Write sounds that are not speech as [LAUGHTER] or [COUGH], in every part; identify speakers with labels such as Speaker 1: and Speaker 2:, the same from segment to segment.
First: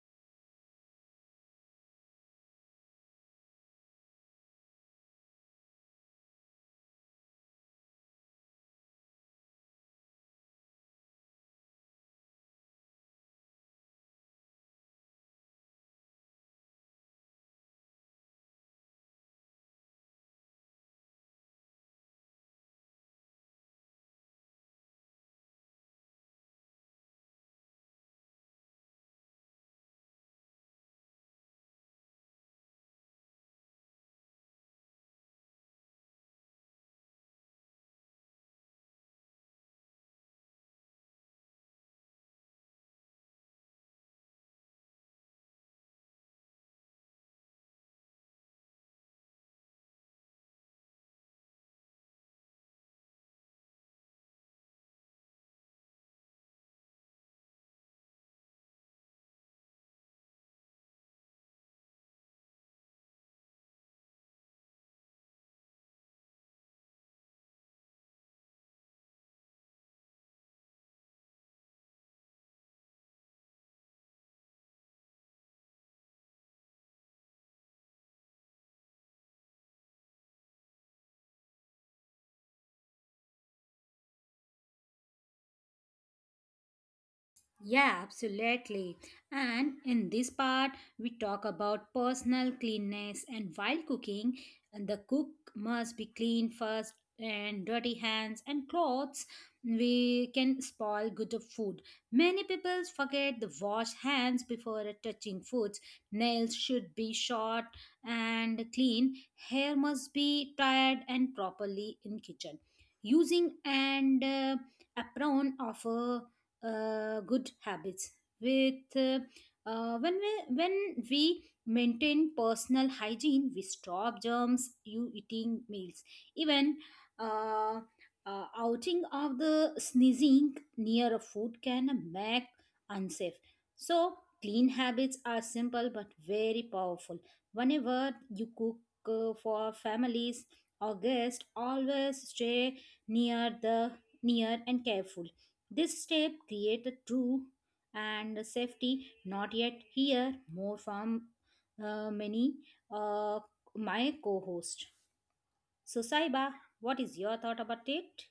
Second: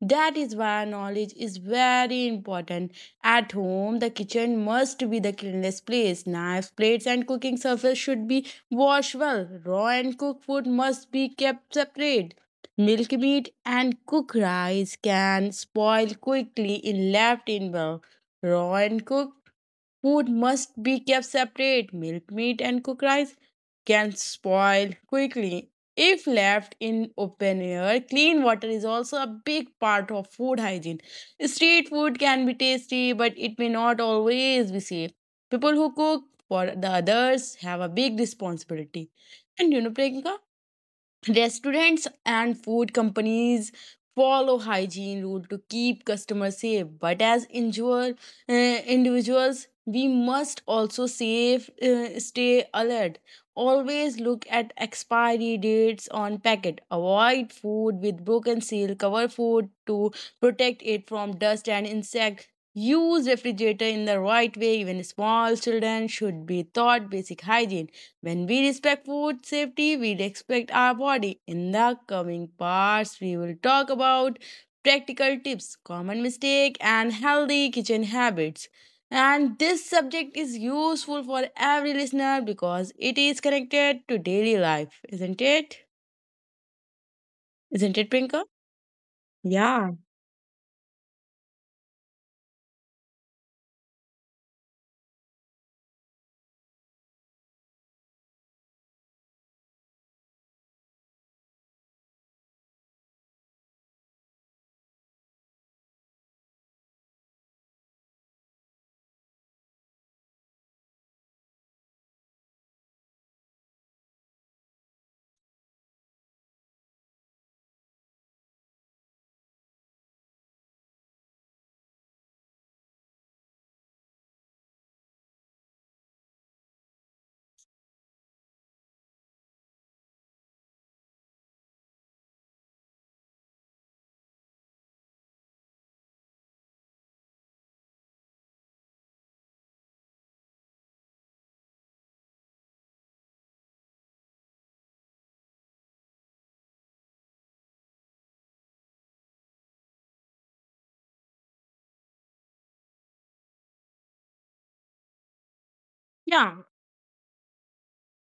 Speaker 1: That is why knowledge is very important at home. The kitchen must be the cleanest place. Knives, plates, and cooking surface should be washed well. Raw and cooked food must be kept separate. Milk meat and cooked rice can spoil quickly if left in well. Raw and cooked food must be kept separate. Milk meat and cooked rice can spoil quickly if left in open air. Clean water is also a big part of food hygiene. Street food can be tasty, but it may not always be safe. People who cook for the others have a big responsibility. And you know, Priyanka, restaurants and food companies follow hygiene rule to keep customers safe, but as individuals, we must also safe stay alert. Always look at expiry dates on packet. Avoid food with broken seal. Cover food to protect it from dust and insect. Use refrigerator in the right way. Even small children should be taught basic hygiene. When we respect food safety, we respect our body. In the coming parts, we will talk about practical tips, common mistake, and healthy kitchen habits. And this subject is useful for every listener because it is connected to daily life, isn't it?
Speaker 2: yeah,
Speaker 1: Isn't it, Prinka?
Speaker 2: absolutely. And
Speaker 1: Yeah.
Speaker 2: in this part, we talk about personal cleanness. And while cooking, the cook must be clean first, and dirty hands and clothes we can spoil good of food. Many people forget to wash hands before touching foods. Nails should be short and clean. Hair must be tied and properly in kitchen. Using and apron of good habits with when we maintain personal hygiene we stop germs you eating meals even uh, outing of the sneezing near a food can make unsafe so clean habits are simple but very powerful whenever you cook for families or guests always stay near the near and careful this step create a true and safety not yet here more from many uh, my co-host. So Saiba,
Speaker 1: Yeah.
Speaker 2: what is your thought about it?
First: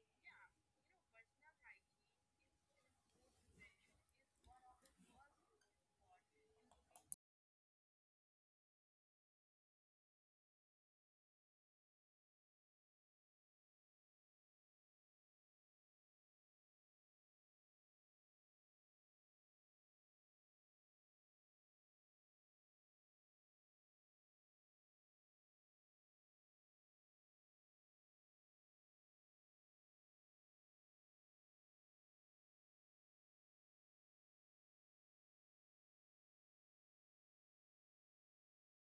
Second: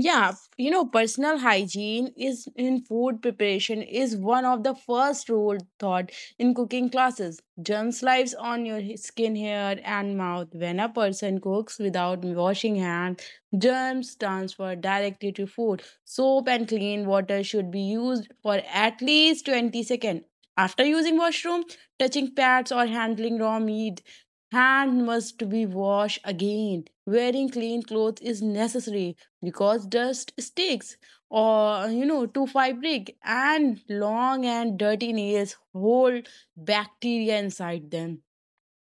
Speaker 1: Yeah, personal hygiene is in food preparation is one of the first rule taught in cooking classes. Germs lives on your skin, hair, and mouth. When a person cooks without washing hands, germs transfer directly to food. Soap and clean water should be used for at least 20 seconds. After using washroom, touching pads or handling raw meat, hand must be washed again. Wearing clean clothes is necessary because dust sticks or to fabric, and long and dirty nails hold bacteria inside them.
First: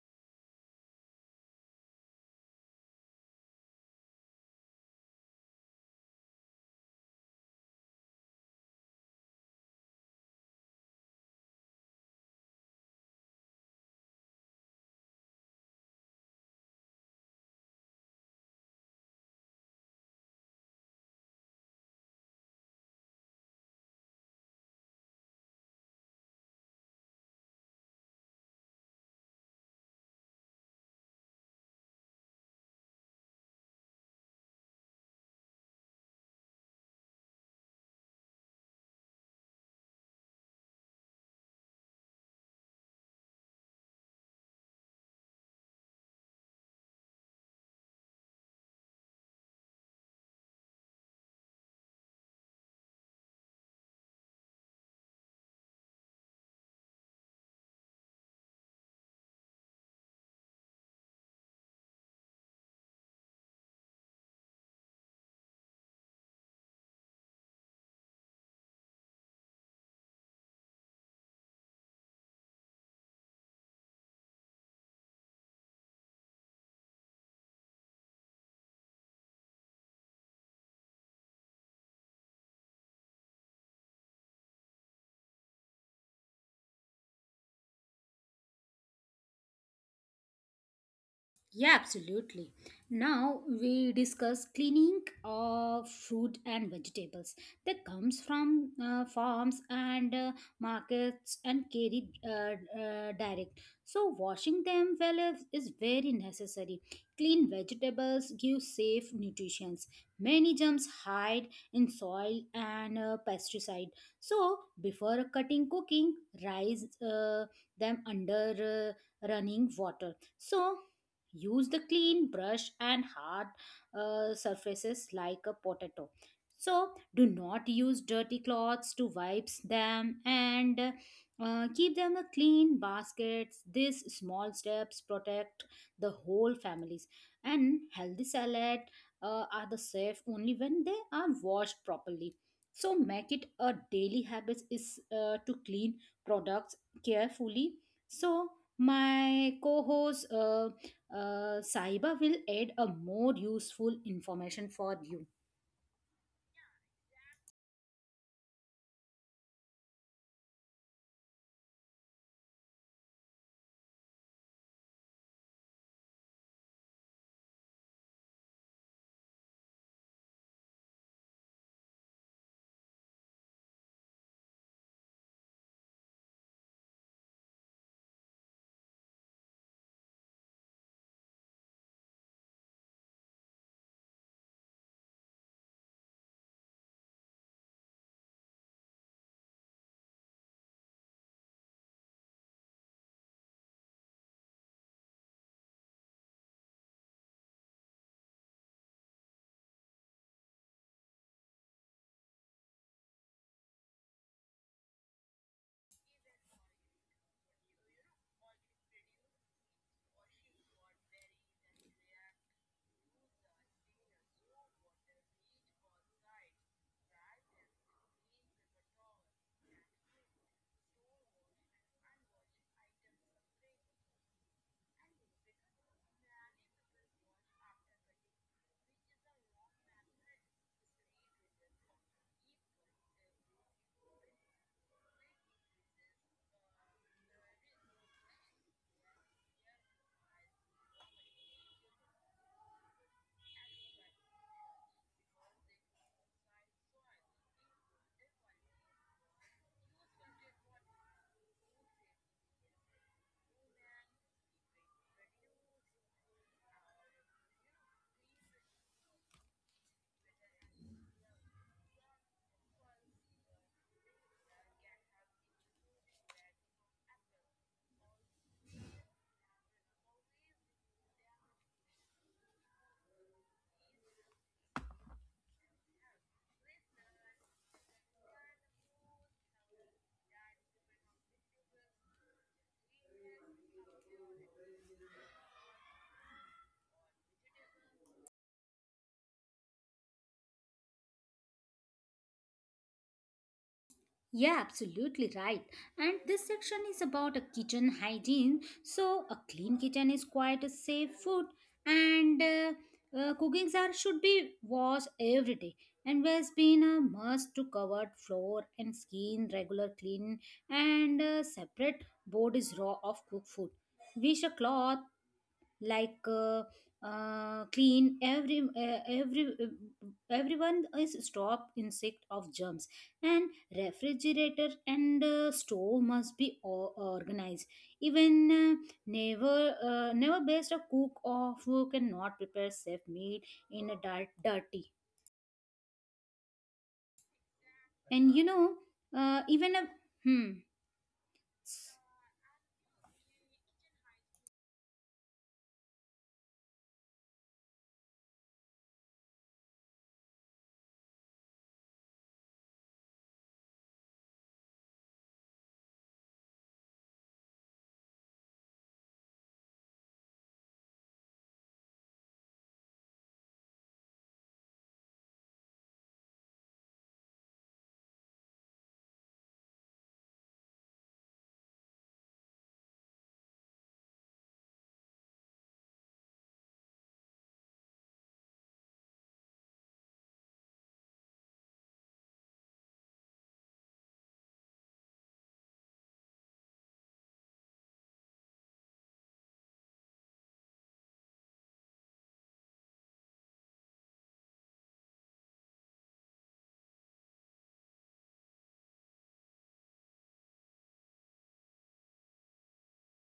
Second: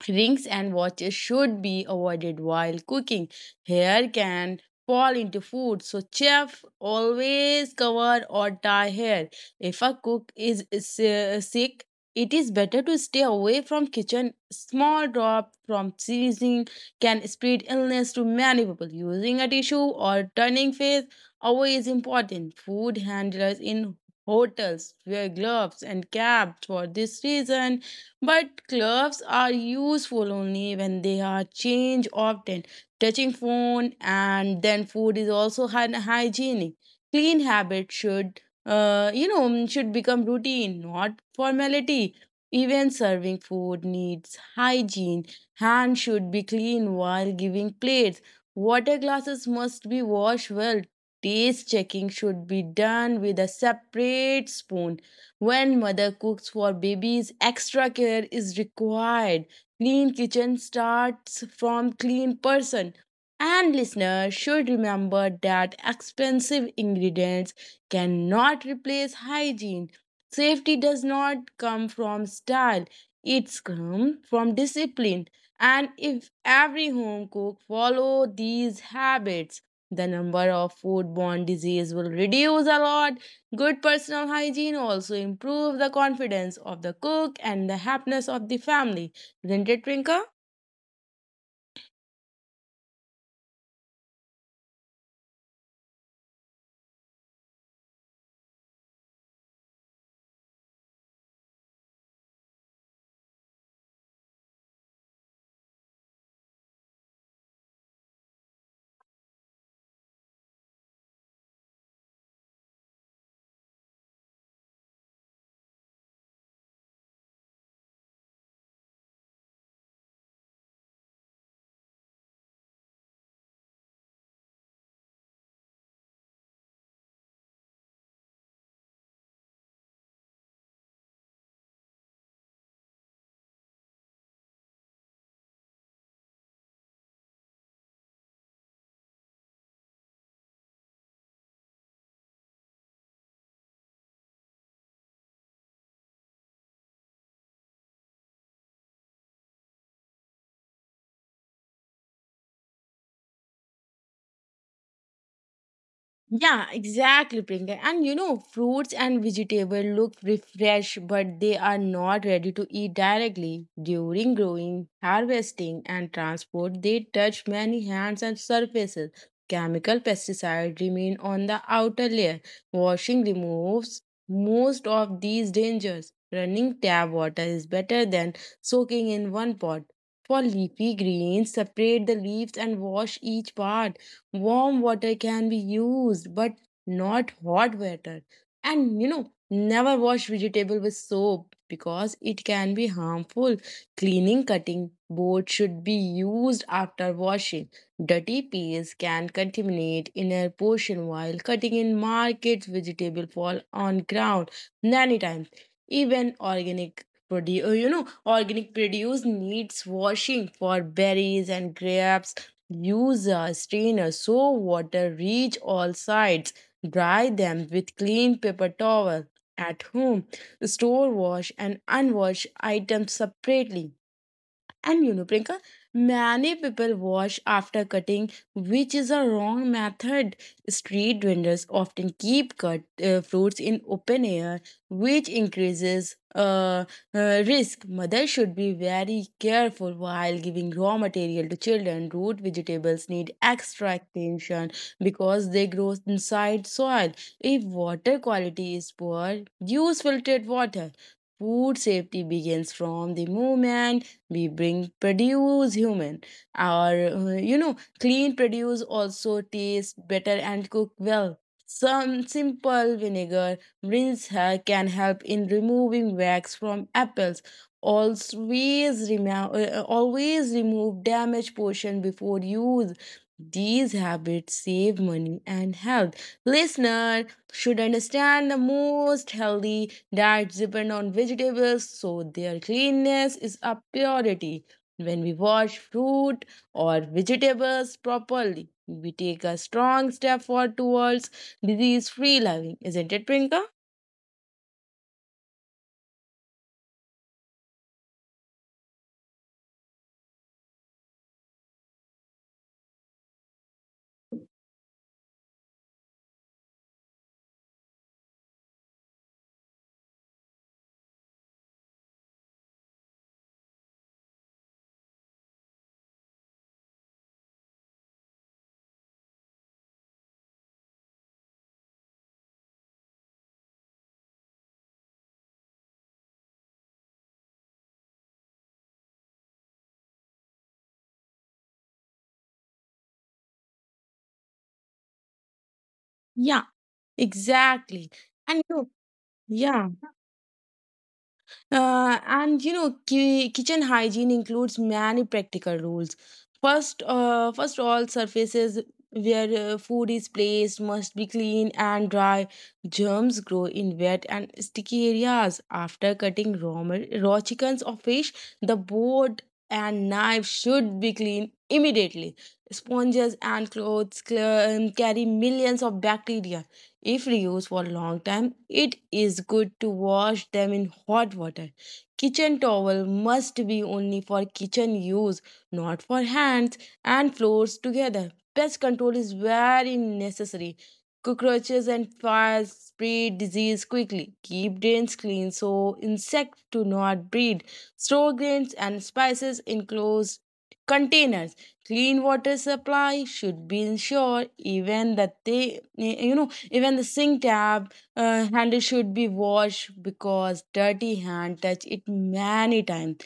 Speaker 1: Rings and watches should be avoided while cooking. Hair can fall into food, so chef always cover or tie hair. If a cook is sick, it is better to stay away from kitchen. Small drop from sneezing can spread illness to many people. Using a tissue or turning face away is important. Food handlers in hotels wear gloves and caps for this reason, but gloves are useful only when they are changed often. Touching phone and then food is also hygienic. Clean habit should become routine, not formality. Even serving food needs hygiene. Hands should be clean while giving plates. Water glasses must be washed well. Taste checking should be done with a separate spoon. When mother cooks for babies, extra care is required. Clean kitchen starts from clean person. And listeners should remember that expensive ingredients cannot replace hygiene. Safety does not come from style, it's come from discipline. And if every home cook follow these habits, the number of foodborne disease will reduce a lot. Good personal hygiene also improves the confidence of the cook and the happiness of the family. Isn't it, Trinka?
Speaker 2: Yeah, absolutely. Now we discuss cleaning of fruit and vegetables that comes from farms and markets and carried direct. So washing them well is very necessary. Clean vegetables give safe nutrition. Many germs hide in soil and pesticide. So before cutting, cooking, rise them under running water. So use the clean brush and hard surfaces like a potato so do not use dirty cloths to wipe them and keep them a clean baskets these small steps protect the whole families and healthy salad are the safe only when they are washed properly so make it a daily habit is to clean products carefully so my co-host Saiba will add a more useful information for you.
Speaker 1: Yeah, exactly, Priyanka. And fruits and vegetables look refreshed, but they are not ready to eat directly. During growing, harvesting, and transport, they touch many hands and surfaces. Chemical pesticides remain on the outer layer. Washing removes most of these dangers. Running tap water is better than soaking in one pot. For leafy greens, separate the leaves and wash each part. Warm water can be used, but not hot water. And never wash vegetable with soap because it can be harmful. Cleaning cutting board should be used after washing. Dirty peels can contaminate inner portion while cutting in markets. Vegetable fall on ground many times. Even organic produce needs washing. For berries and grapes, use a strainer, so water reach all sides. Dry them with clean paper towel. At home, store wash and unwashed items separately. And you know, Priyanka, many people wash after cutting, which is a wrong method. Street vendors often keep cut fruits in open air, which increases risk. Mothers should be very careful while giving raw material to children. Root vegetables need extra attention because they grow inside soil. If water quality is poor, use filtered water. Food safety begins from the moment we bring produce human. Our clean produce also tastes better and cook well. Some simple vinegar rinse can help in removing wax from apples. Always remove damaged portion before use. These habits save money and health. Listener should understand the most healthy diets depend on vegetables, so their cleanness is a purity. When we wash fruit or vegetables properly, we take a strong step forward towards disease free living. Isn't it, Prinka?
Speaker 2: Yeah, absolutely right. And this section is about a kitchen hygiene. So a clean kitchen is quite a safe food, and cooking jar should be washed every day. And waste bin a must to covered floor and skin regular clean and separate board is raw of cooked food. Wish a cloth like clean everyone is stop insect of germs and refrigerator and stove must be organized even never best a cook or who cannot prepare safe meat in a dirty
Speaker 1: Yeah, exactly.
Speaker 2: and you
Speaker 1: And
Speaker 2: know
Speaker 1: you know,
Speaker 2: even a
Speaker 1: yeah.
Speaker 2: hmm.
Speaker 1: And you know, ki- Kitchen hygiene includes many practical rules. First, all surfaces where food is placed must be clean and dry. Germs grow in wet and sticky areas. After cutting raw chickens or fish, the board and knife should be cleaned immediately. Sponges and clothes carry millions of bacteria. If reused for a long time, it is good to wash them in hot water. Kitchen towel must be only for kitchen use, not for hands and floors together. Pest control is very necessary. Cockroaches and flies spread disease quickly. Keep drains clean so insects do not breed. Store grains and spices in closed containers. Clean water supply should be ensured. Even that they you know even the sink tap handle should be washed because dirty hand touch it many times.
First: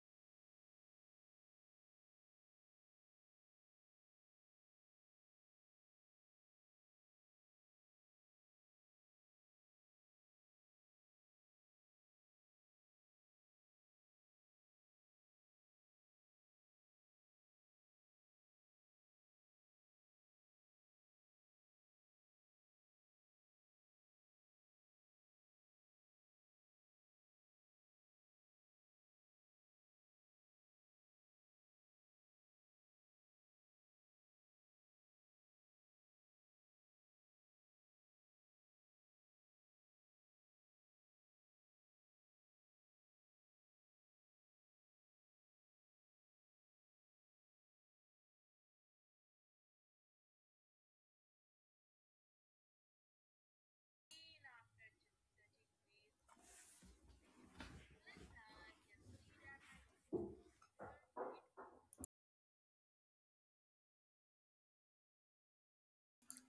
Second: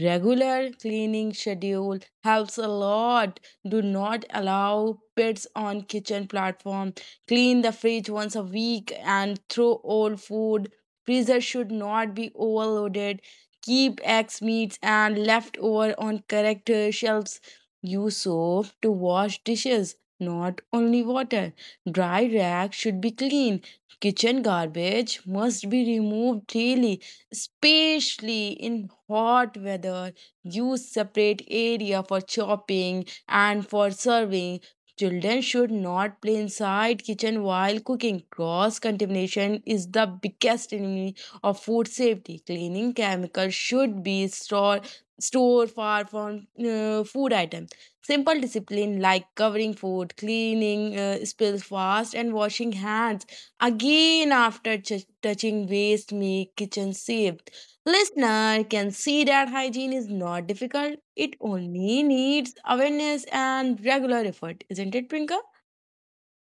Speaker 1: Regular cleaning schedule helps a lot. Do not allow pets on kitchen platform. Clean the fridge once a week and throw old food. Freezer should not be overloaded. Keep eggs, meats, and leftover on correct shelves. Use soap to wash dishes, not only water. Dry racks should be clean. Kitchen garbage must be removed daily, especially in hot weather. Use separate area for chopping and for serving. Children should not play inside kitchen while cooking. Cross contamination is the biggest enemy of food safety. Cleaning chemicals should be stored store far from food items. Simple discipline like covering food, cleaning spills fast, and washing hands again after touching waste make kitchen safe. Listener can see that hygiene is not difficult. It only needs awareness and regular effort, isn't it, Prinka?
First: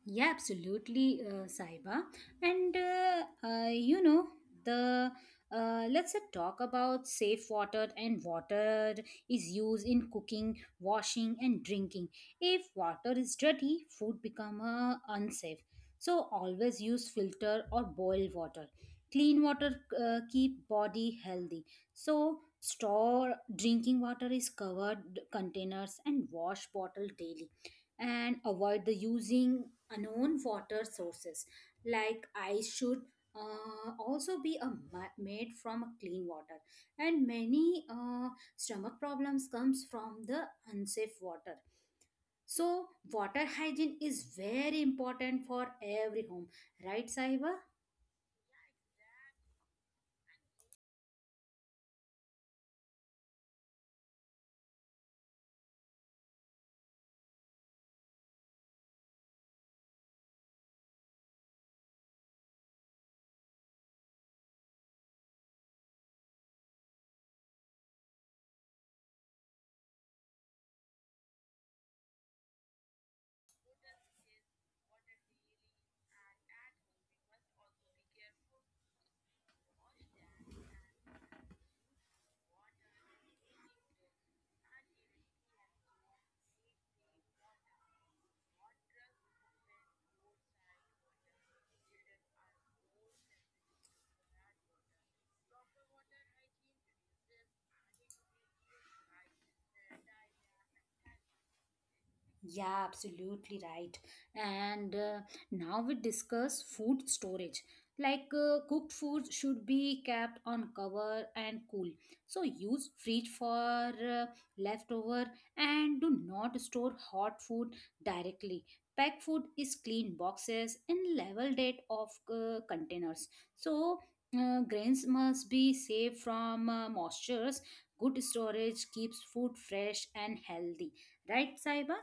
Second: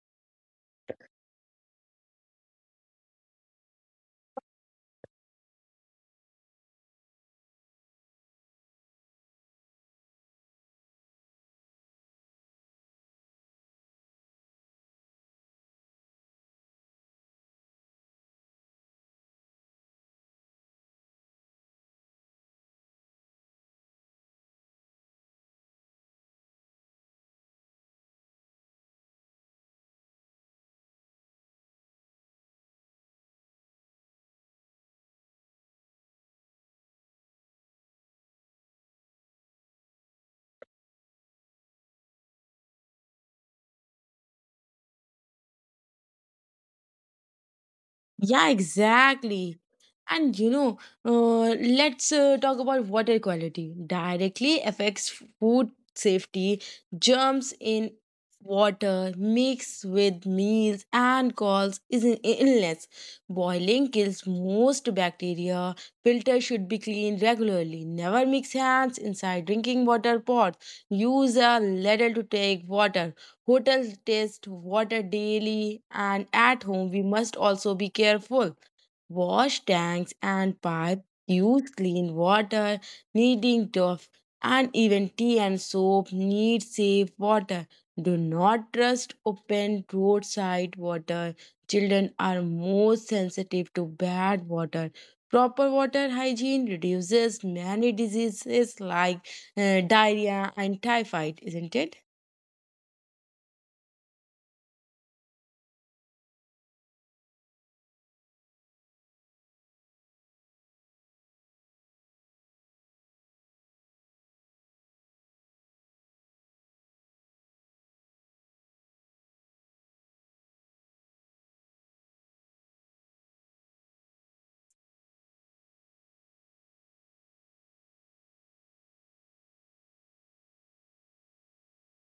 Speaker 2: Yeah, absolutely, Saiba. And you know the let's talk about safe water and water is used in cooking, washing, and drinking. If water is dirty, food become unsafe. So always use filter or boil water. Clean water keep body healthy. So store drinking water is covered containers and wash bottle daily and avoid the using unknown water sources like ice should also be a made from clean water and many stomach problems comes from the unsafe water so water hygiene is very important for every home right Saiba.
Speaker 1: Yeah, exactly. And you know, let's talk about water quality. Directly affects food safety, germs in water mix with meals and cause is an illness. Boiling kills most bacteria. Filters should be cleaned regularly. Never mix hands inside drinking water pots. Use a ladle to take water. Hotels test water daily and at home we must also be careful. Wash tanks and pipes use clean water, needing tough, and even tea and soap need safe water. Do not trust open roadside water. Children are more sensitive to bad water. Proper water hygiene reduces many diseases like diarrhea and typhoid, isn't it?
Speaker 2: Yeah, absolutely right. And now we discuss food storage. Like cooked food should be kept on cover and cool. So use fridge for leftover and do not store hot food directly. Pack food is clean boxes and level date of containers. So grains must be safe from moistures. Good storage keeps food fresh and healthy. Right, Saiba?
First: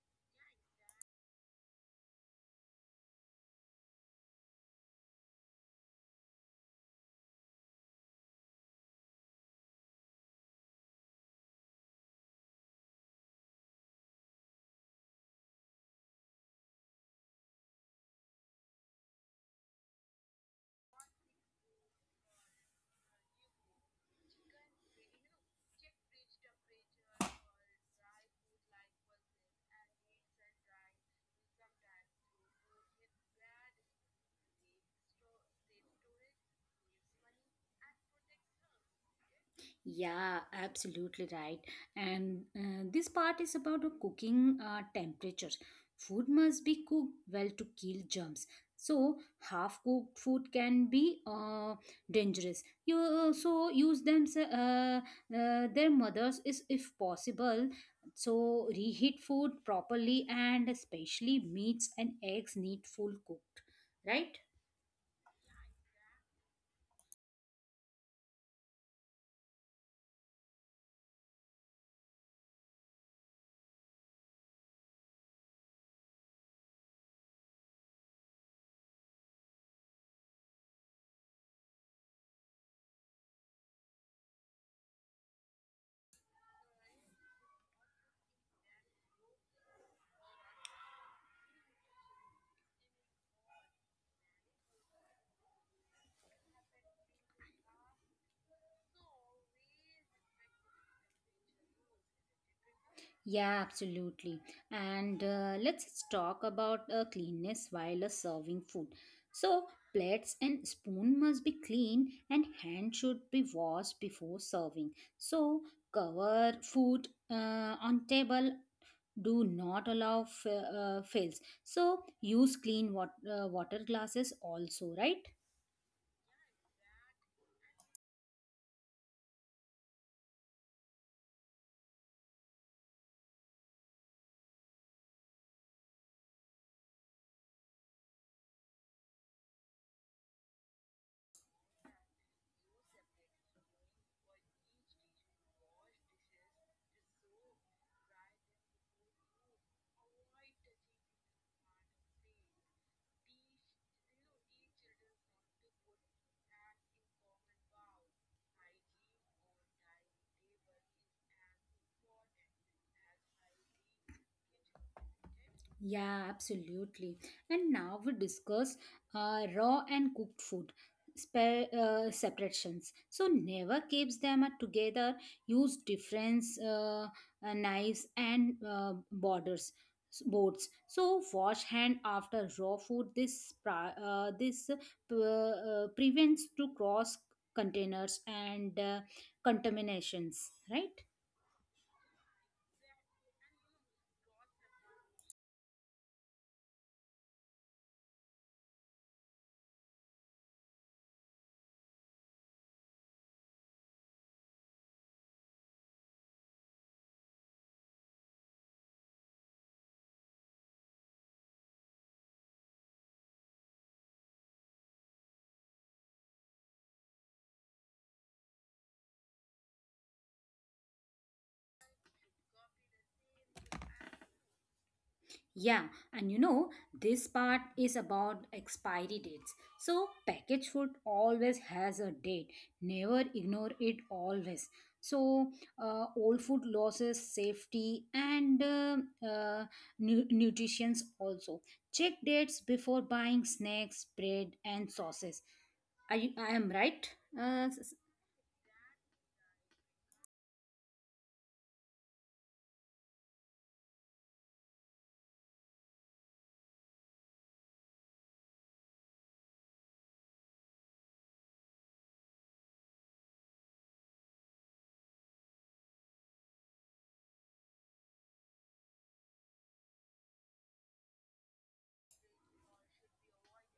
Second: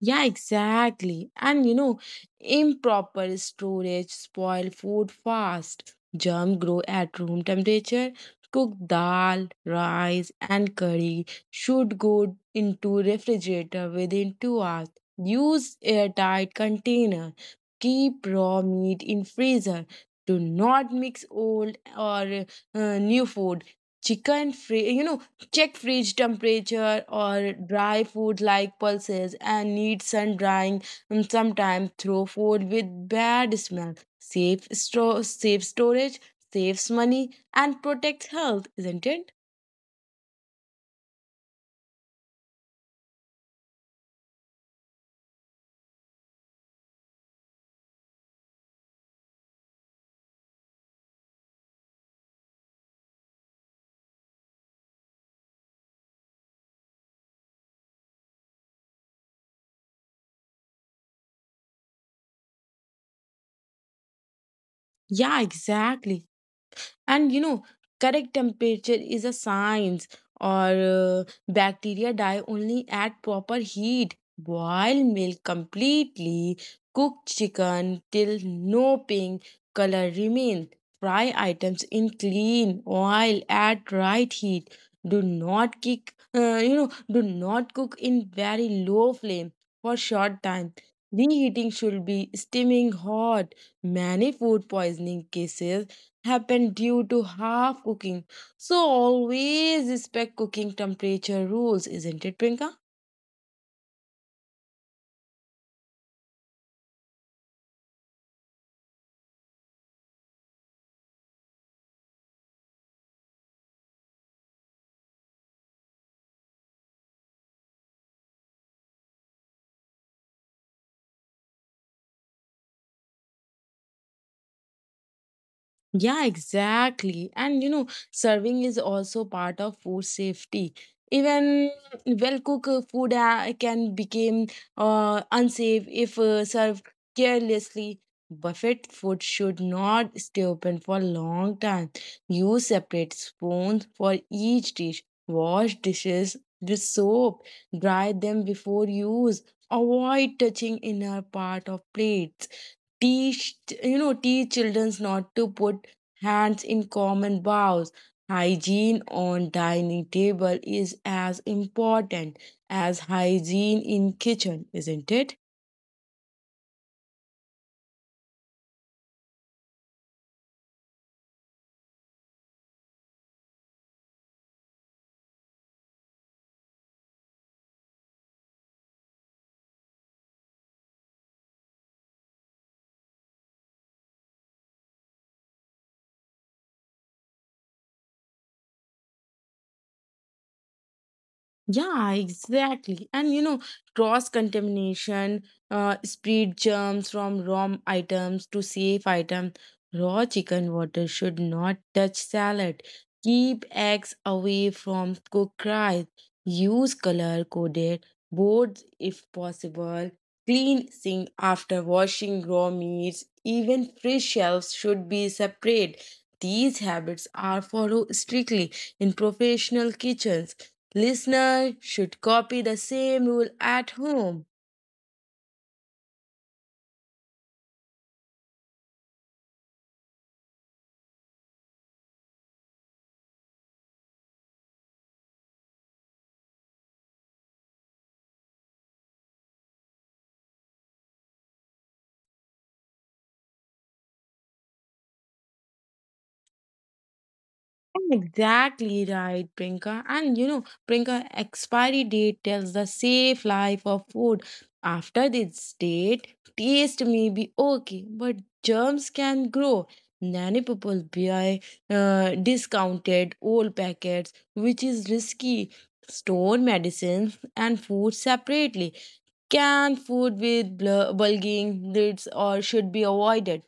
Speaker 1: Yeah, exactly. And improper storage spoil food fast. Germ grow at room temperature. Cooked dal, rice, and curry should go into refrigerator within 2 hours. Use airtight container. Keep raw meat in freezer. Do not mix old or new food. Chicken free, check fridge temperature or dry food like pulses and need sun drying and sometimes throw food with bad smell. Safe storage saves money and protects health, isn't it?
Speaker 2: Yeah, absolutely right. And this part is about the cooking temperature. Food must be cooked well to kill germs. So half cooked food can be dangerous. You also use them their mothers is if possible. So reheat food properly and especially meats and eggs need full cooked, right?
Speaker 1: Yeah, exactly. And you know, correct temperature is a science. Or Bacteria die only at proper heat. Boil milk completely. Cook chicken till no pink color remains. Fry items in clean oil at right heat. Do not kick you know Do not cook in very low flame for short time. Reheating should be steaming hot. Many food poisoning cases happen due to half cooking. So always respect cooking temperature rules, isn't it, Prinka?
Speaker 2: Yeah, absolutely. And let's talk about cleanness while serving food. So, plates and spoon must be clean and hand should be washed before serving. So, cover food on table. Do not allow fails. So, use water glasses also, right?
Speaker 1: Yeah, exactly. And serving is also part of food safety. Even well-cooked food can become unsafe if served carelessly. Buffet food should not stay open for a long time. Use separate spoons for each dish. Wash dishes with soap. Dry them before use. Avoid touching inner part of plates. Teach teach children not to put hands in common bows. Hygiene on dining table is as important as hygiene in kitchen, isn't it?
Speaker 2: Yeah, absolutely. And now we discuss raw and cooked food separations. So never keeps them at together. Use different knives and boards. So wash hand after raw food. This pra- this p- prevents to cross containers and contaminations. Right.
Speaker 1: Yeah, exactly. And you know, cross contamination, spread germs from raw items to safe item. Raw chicken water should not touch salad. Keep eggs away from cooked rice. Use color coded boards if possible. Clean sink after washing raw meats. Even fresh shelves should be separate. These habits are followed strictly in professional kitchens. Listener should copy the same rule at home.
Speaker 2: Yeah, and you know, this part is about expiry dates. So, packaged food always has a date, never ignore it always. So, old food losses safety and uh, nutritions also. Check dates before buying snacks, bread, and sauces. Are you, I am right? Uh, s- s-
Speaker 1: Exactly right, Prinka. And you know, Prinka, expiry date tells the safe life of food. After this date, taste may be okay, but germs can grow. Many people buy discounted old packets, which is risky. Store medicines and food separately. Canned food with bulging lids or should be avoided.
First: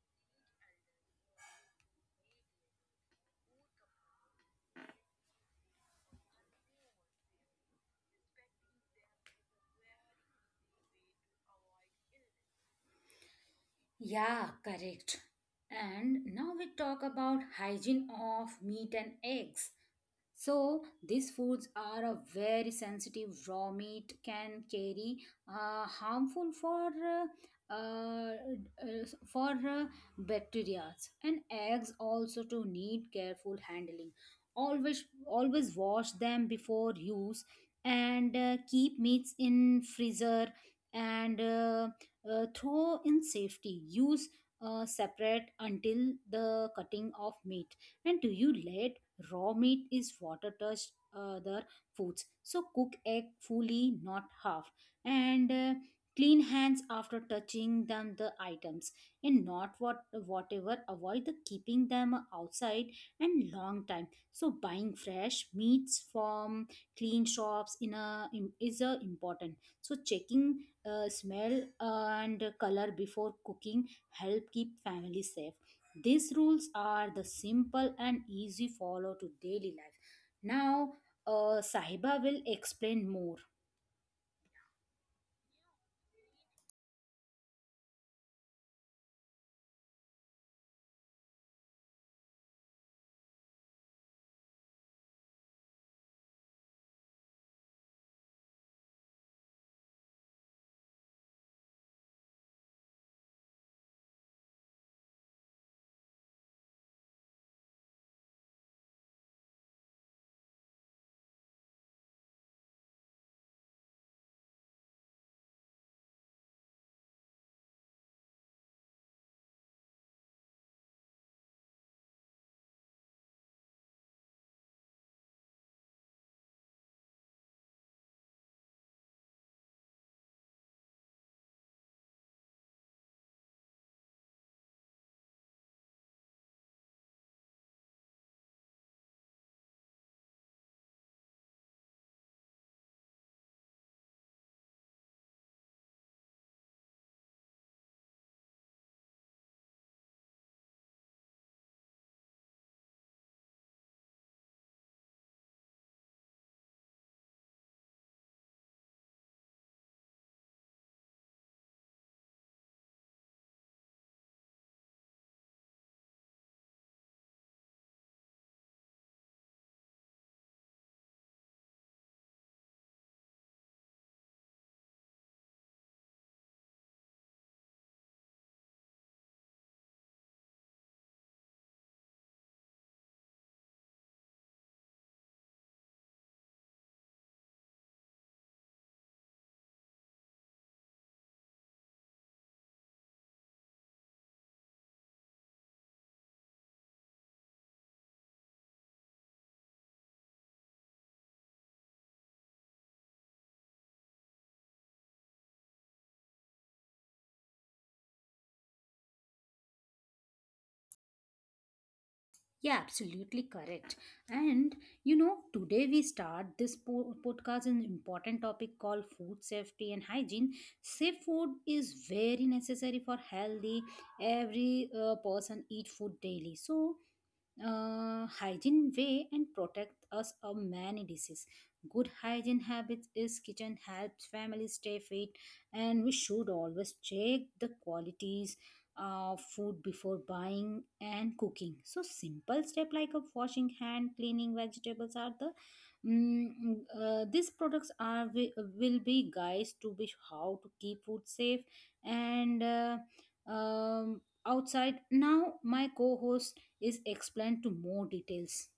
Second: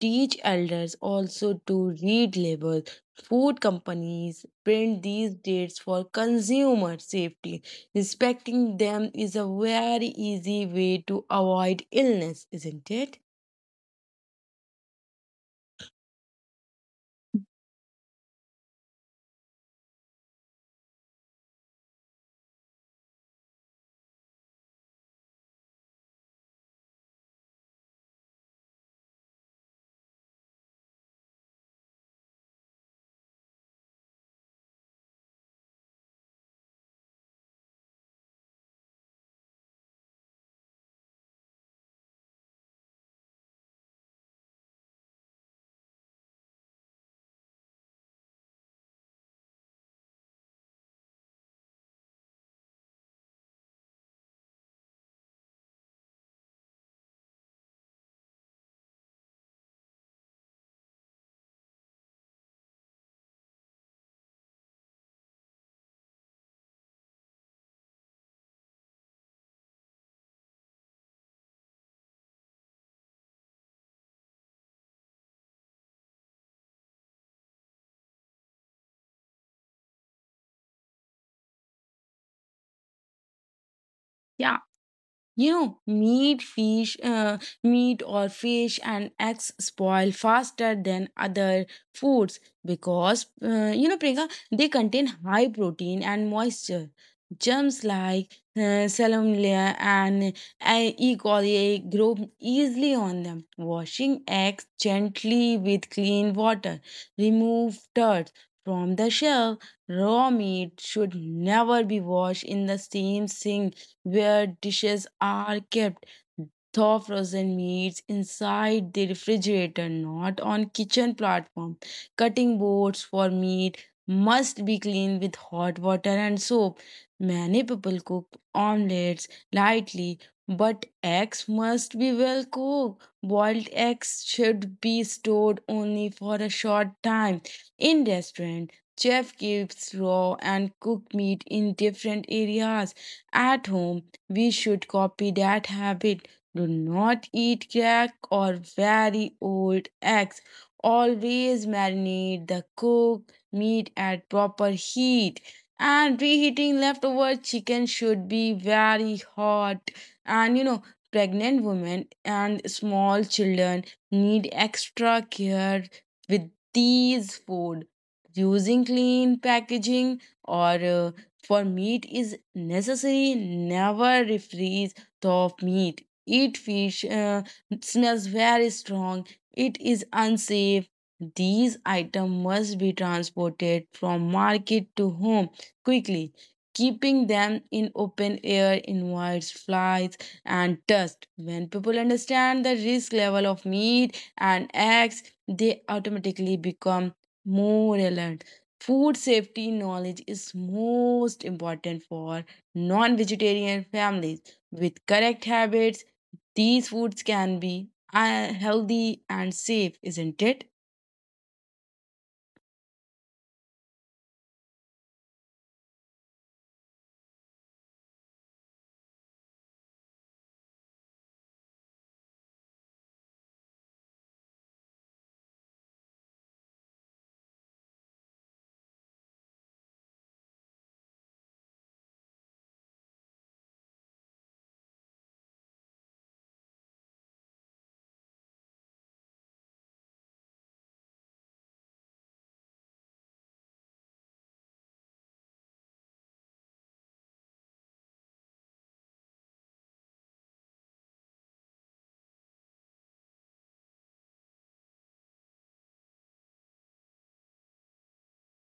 Speaker 1: Teach elders also to read labels. Food companies print these dates for consumer safety. Respecting them is a very easy way to avoid illness, isn't it?
Speaker 2: yeah, correct. And now we talk about hygiene of meat and eggs. So these foods are a very sensitive raw meat can carry harmful for bacteria and eggs also to need careful handling. Always wash them before use and keep meats in freezer and throw in safety. Use separate until the cutting of meat. And do you let raw meat is water touched other foods. So cook egg fully, not half. And clean hands after touching them the items and not what whatever avoid the keeping them outside and long time so buying fresh meats from clean shops in a is a important so checking smell and color before cooking help keep family safe these rules are the simple and easy follow to daily life now Sahiba will explain more.
Speaker 1: Yeah. You know, meat, fish, meat or fish and eggs spoil faster than other foods because, you know, Priyanka, they contain high protein and moisture. Germs like salmonella and E. coli grow easily on them. Washing eggs gently with clean water. Remove dirt from the shell. Raw meat should never be washed in the same sink where dishes are kept. Thaw frozen meats inside the refrigerator, not on kitchen platform. Cutting boards for meat must be cleaned with hot water and soap. Many people cook omelets lightly, but eggs must be well cooked. Boiled eggs should be stored only for a short time. In restaurant, chef keeps raw and cooked meat in different areas. At home, we should copy that habit. Do not eat crack or very old eggs. Always marinate the cooked meat at proper heat. And reheating leftover chicken should be very hot. And you know, pregnant women and small children need extra care with these food. Using clean packaging or for meat is necessary, never refreeze the meat. Eat fish, smells very strong, it is unsafe. These items must be transported from market to home quickly. Keeping them in open air invites flies and dust. When people understand the risk level of meat and eggs, they automatically become more alert. Food safety knowledge is most important for non vegetarian families. With correct habits, these foods can be healthy and safe, isn't it?
Speaker 2: Yeah, absolutely correct. And you know, today we start this podcast an important topic called food safety and hygiene. Safe food is very necessary for healthy every person eat food daily so hygiene way and protect us of many diseases. Good hygiene habits is kitchen helps families stay fit, and we should always check the qualities of food before buying and cooking. So simple step like a washing hand, cleaning vegetables are the mm, these products are will be guides to be how to keep food safe and um, outside. Now my co-host is explained to more details.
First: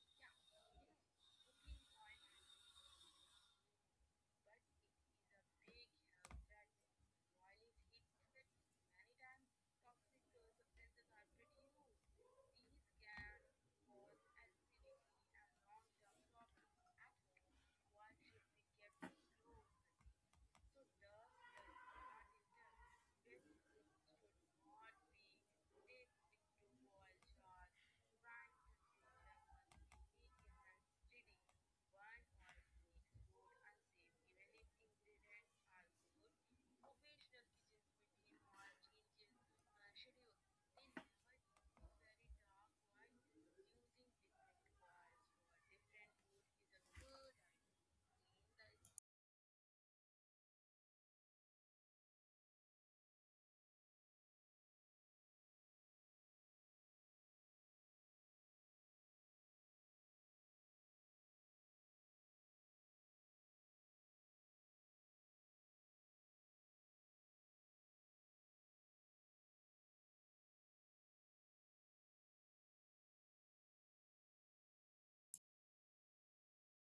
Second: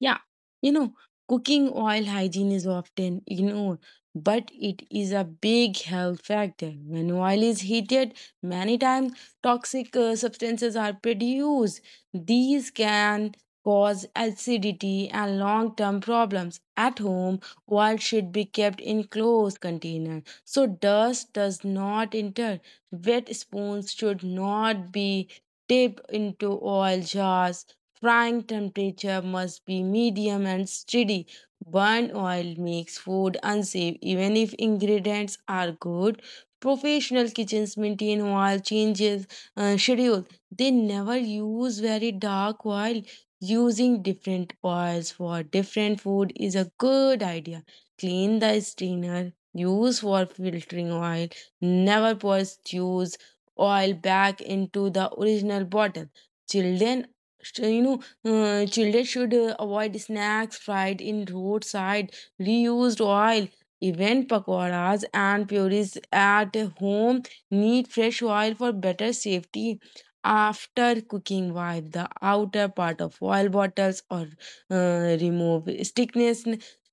Speaker 1: Yeah. you know, cooking oil hygiene is often ignored, but it is a big health factor. When oil is heated many times, toxic substances are produced. These can cause acidity and long-term problems. At home, oil should be kept in closed container so dust does not enter. Wet spoons should not be dipped into oil jars. Frying temperature must be medium and steady. Burnt oil makes food unsafe even if ingredients are good. Professional kitchens maintain oil changes schedule. They never use very dark oil. Using different oils for different food is a good idea. Clean the strainer. Use for filtering oil. Never pour stews oil back into the original bottle. Children, you know, children should avoid snacks fried in roadside reused oil. Even pakoras and puris at home need fresh oil for better safety. After cooking, wipe the outer part of oil bottles or remove stickness.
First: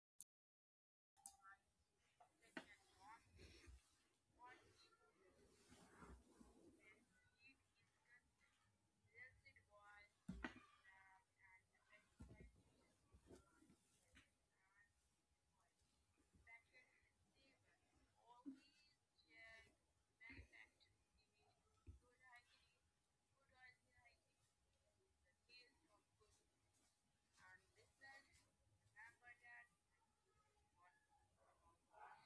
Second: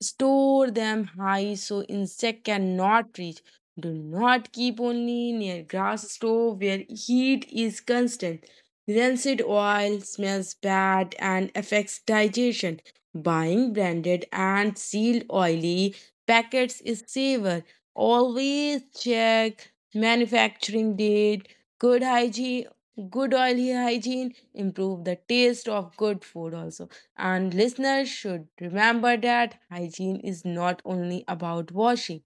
Speaker 1: Store them high so insect cannot reach. Do not keep only near grass stove where heat is constant. Rancid oil smells bad and affects digestion. Buying branded and sealed oily packets is safer. Always check manufacturing date. Good hygiene, good oily hygiene improve the taste of good food also. And listeners should remember that hygiene is not only about washing.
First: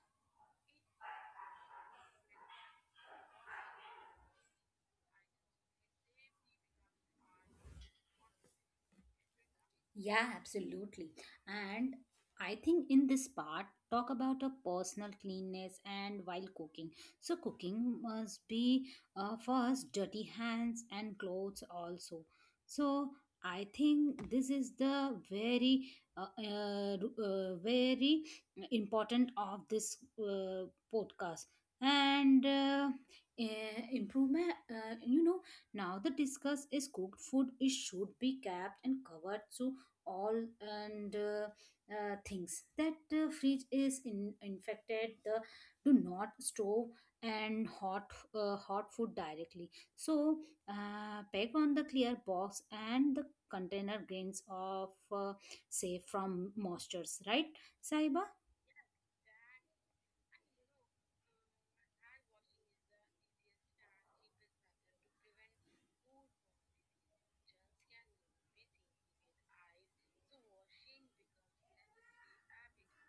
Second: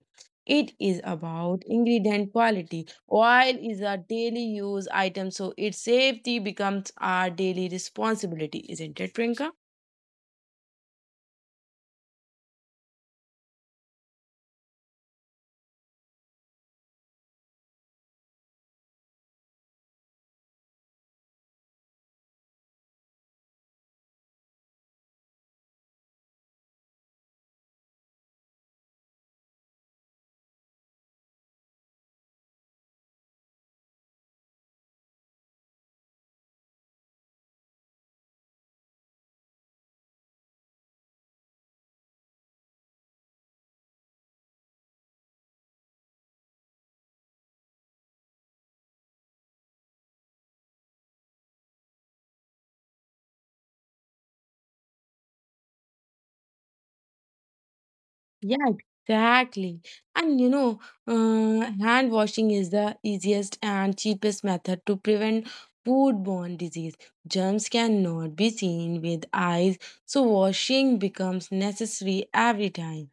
Speaker 1: It is about ingredient quality. Oil is a daily use item, so its safety becomes our daily responsibility, isn't it, Priyanka?
Speaker 2: Yeah, absolutely. And I think in this part, talk about a personal cleanness and while cooking. So, cooking must be first dirty hands and clothes also. So, I think this is the very important of this podcast. And improvement, you know, now the discuss is cooked food. It should be kept and covered so all and things that fridge is in, infected the do not store and hot food directly so pack on the clear box and the container grains of uh, say from moistures right Saiba.
Speaker 1: Yeah. Exactly. And you know, hand washing is the easiest and cheapest method to prevent foodborne disease. Germs cannot be seen with eyes, so washing becomes necessary every time.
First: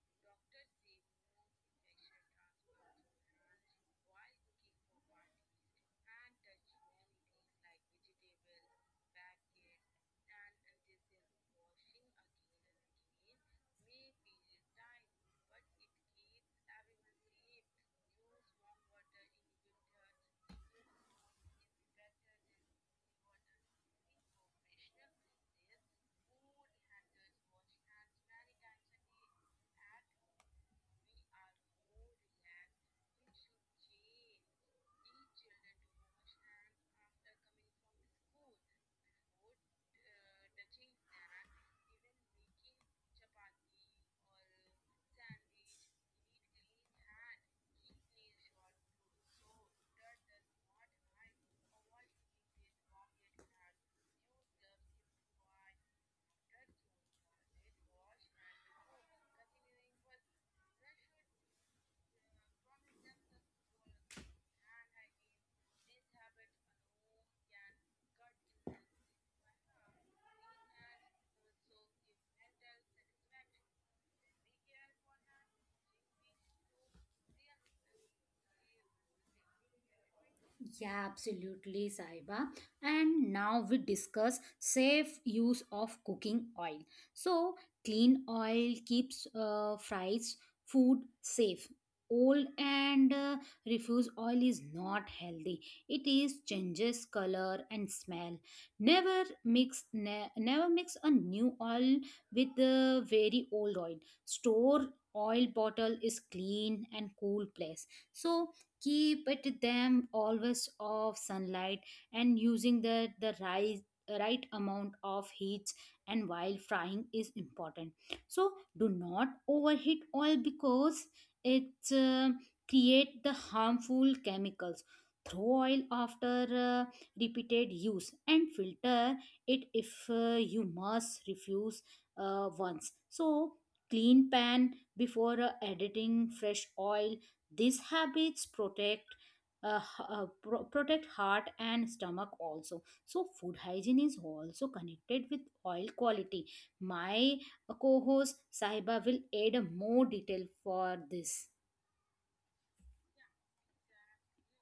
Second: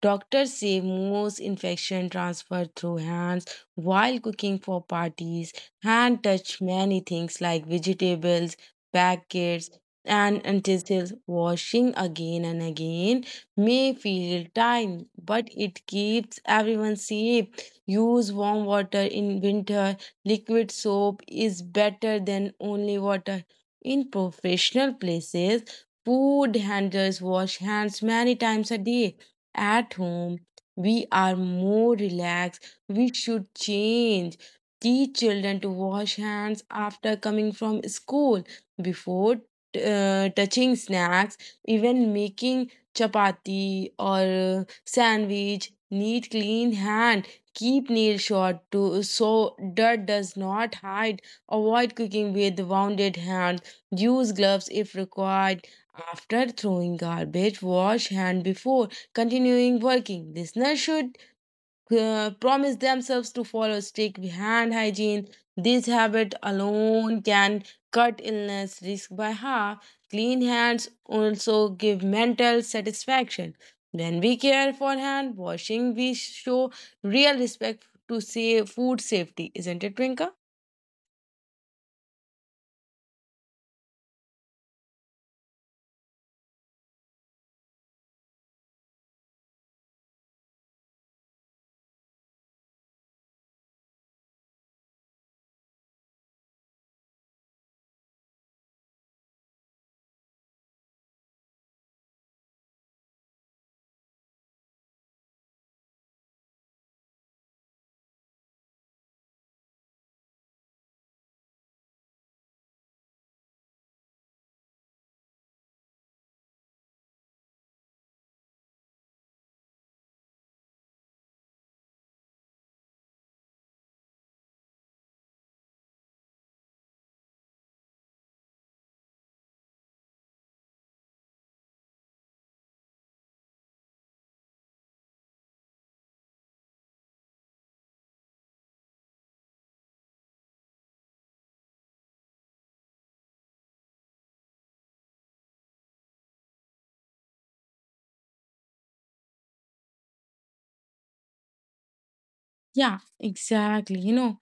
Speaker 1: Doctors say most infection transfer through hands while cooking for parties. Hand touch many things like vegetables, packets, and utensils. Washing again and again may feel time, but it keeps everyone safe. Use warm water in winter. Liquid soap is better than only water. In professional places, food handlers wash hands many times a day. At home, we are more relaxed. We should change. Teach children to wash hands after coming from school, before touching snacks, even making chapati or sandwich. Need clean hand. Keep nail short to so dirt does not hide. Avoid cooking with wounded hand. Use gloves if required. After throwing garbage, wash hand before continuing working. Listeners should promise themselves to follow strict hand hygiene. This habit alone can cut illness risk by half. Clean hands also give mental satisfaction. When we care for hand washing, we show real respect to say food safety, isn't it, Twinkle?
Speaker 2: Yeah, absolutely, Saiba. And now we discuss safe use of cooking oil. So, clean oil keeps fries food safe. Old and refuse oil is not healthy. It is changes color and smell. Never mix a new oil with the very old oil. Store oil bottle is clean and cool place. So keep it them always of sunlight and using the right amount of heat and while frying is important so do not overheat oil because it create the harmful chemicals throw oil after repeated use and filter it if you must refuse once so clean pan before editing fresh oil these habits protect protect heart and stomach also. So food hygiene is also connected with oil quality. My co-host Sahiba will add more detail for this.
Speaker 1: Yeah, exactly. You know,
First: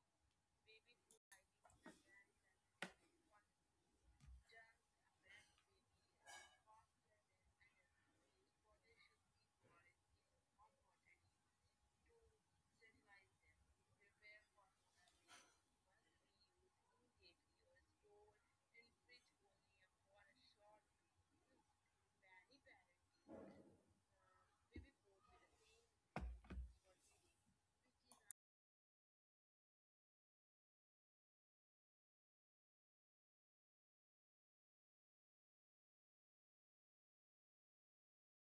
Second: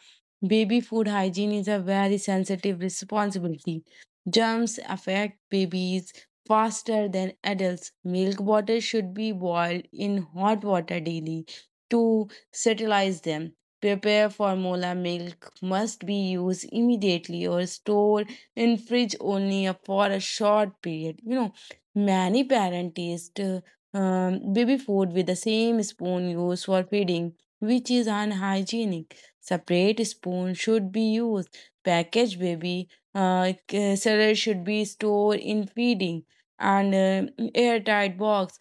Speaker 1: baby food hygiene is a very sensitive responsibility. Germs affect babies faster than adults. Milk bottles should be boiled in hot water daily to sterilize them. Prepare formula milk must be used immediately or stored in fridge only for a short period. You know, many parents taste baby food with the same spoon used for feeding, which is unhygienic. Separate spoon should be used. Packaged baby cereal should be stored in feeding and airtight box.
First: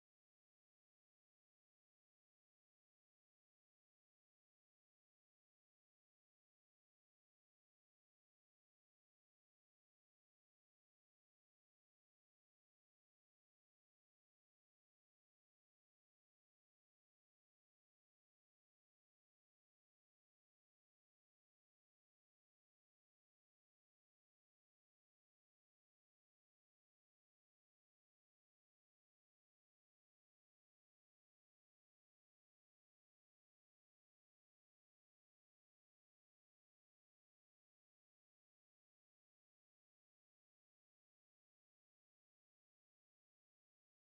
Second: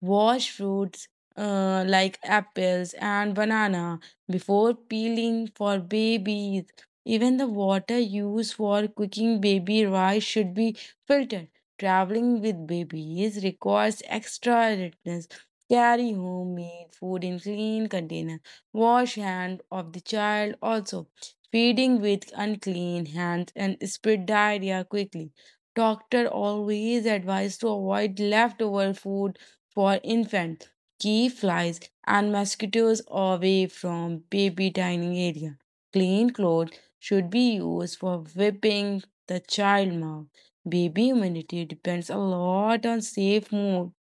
Speaker 1: Wash fruits like apples and banana before peeling for babies. Even the water used for cooking baby rice should be filtered. Traveling with babies requires extra alertness. Carry homemade food in clean container. Wash hand of the child also. Feeding with unclean hands and spread diarrhea quickly. Doctor always advised to avoid leftover food for infants. Keep flies and mosquitoes away from baby dining area. Clean clothes should be used for wiping the child mouth. Baby immunity depends a lot on safe mood.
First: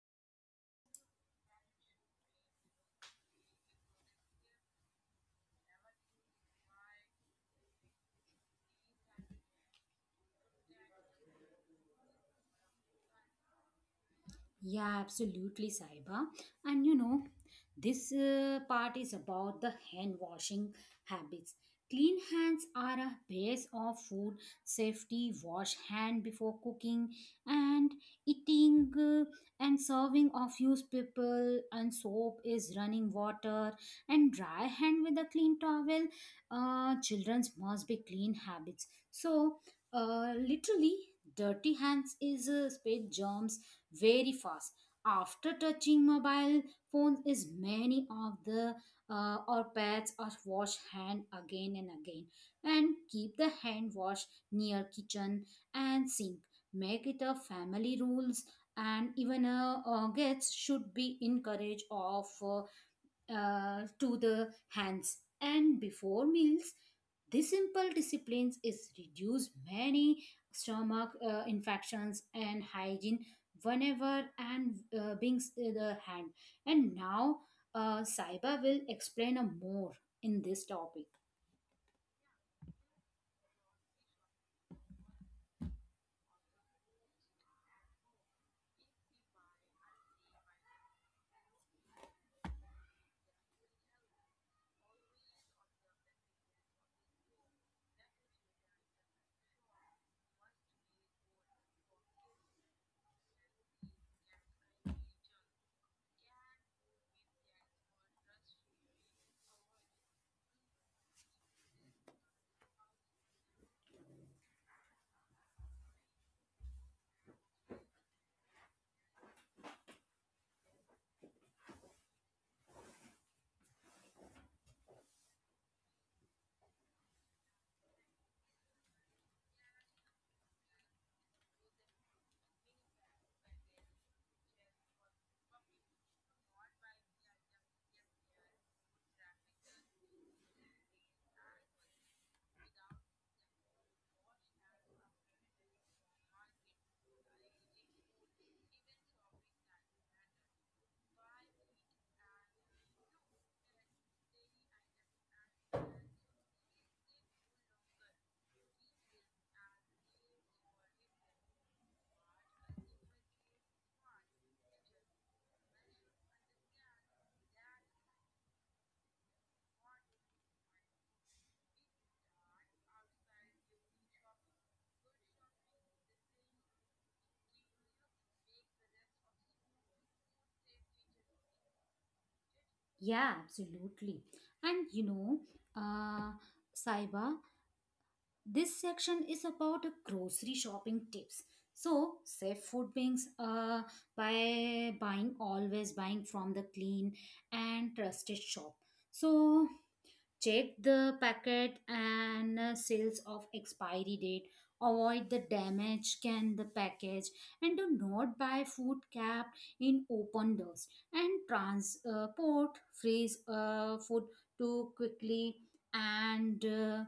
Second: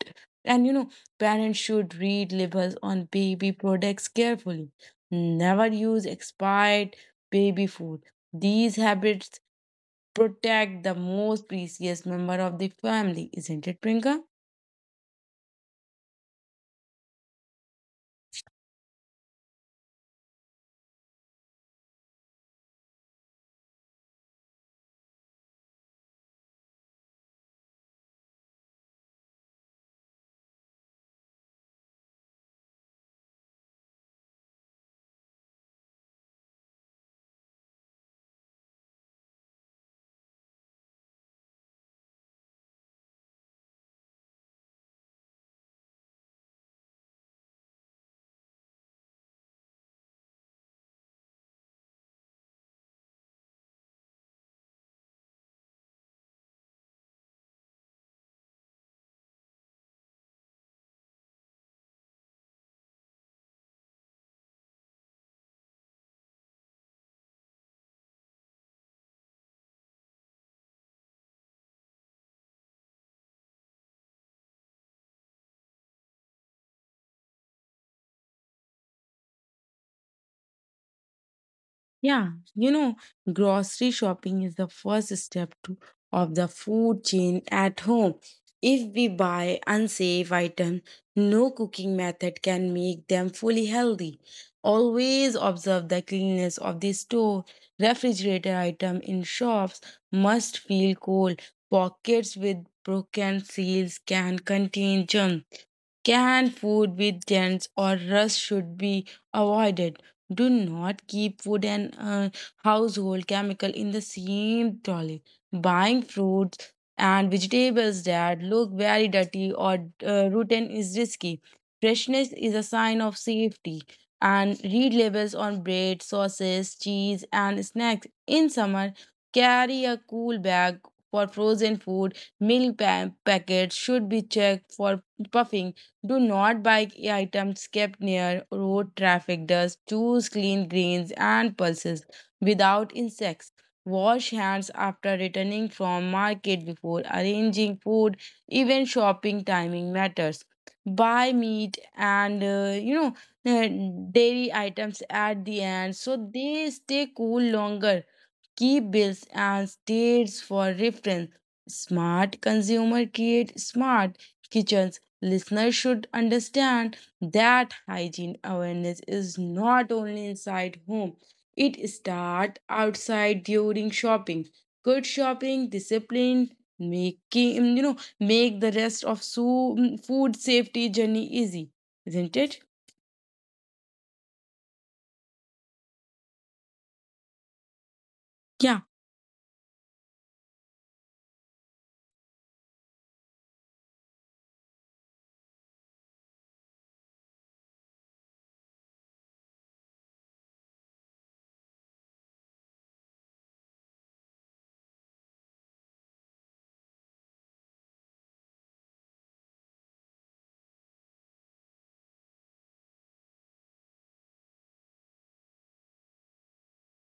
Speaker 1: And you know, parents should read labels on baby products carefully. Never use expired baby food. These habits protect the most precious member of the family, isn't it, Prinka?
Speaker 2: Yeah, absolutely, Saiba. And you know, this part is about the hand washing habits. Clean hands are a base of food safety. Wash hand before cooking and eating and serving of used people and soap is running water and dry hand with a clean towel. Children's must be clean habits. So, literally, dirty hands is spread germs very fast after touching mobile phones is many of the or pets or wash hand again and again and keep the hand wash near kitchen and sink make it a family rules and even guests should be encouraged of to the hands and before meals this simple disciplines is reduce many stomach infections and hygiene whenever and the hand. And now Saiba will explain a more in this topic.
Speaker 1: Yeah, you know, grocery shopping is the first step to, of the food chain at home. If we buy unsafe items, no cooking method can make them fully healthy. Always observe the cleanliness of the store. Refrigerator item in shops must feel cold. Pockets with broken seals can contain germs. Canned food with dents or rust should be avoided. Do not keep food and household chemical in the same trolley. Buying fruits and vegetables that look very dirty or rotten is risky. Freshness is a sign of safety. And read labels on bread, sauces, cheese, and snacks. In summer, carry a cool bag for frozen food. Milk packets should be checked for puffing. Do not buy items kept near road traffic dust. Choose clean greens and pulses without insects. Wash hands after returning from market before arranging food. Even shopping timing matters. Buy meat and you know, uh, dairy items at the end so they stay cool longer, key bills and states for reference. Smart consumer create smart kitchens. Listeners should understand that hygiene awareness is not only inside home. It starts outside during shopping. Good shopping discipline making you know make the rest of so, food safety journey easy, isn't it?
Speaker 2: Yeah, absolutely. And you know, uh, Saiba,
Speaker 1: Yeah.
Speaker 2: this section is about grocery shopping tips. So, save food beings by buying always buying from the clean and trusted shop. So, check the packet and sales of expiry date, avoid the damage can the package, and do not buy food kept in open doors, and transport freeze food too quickly, and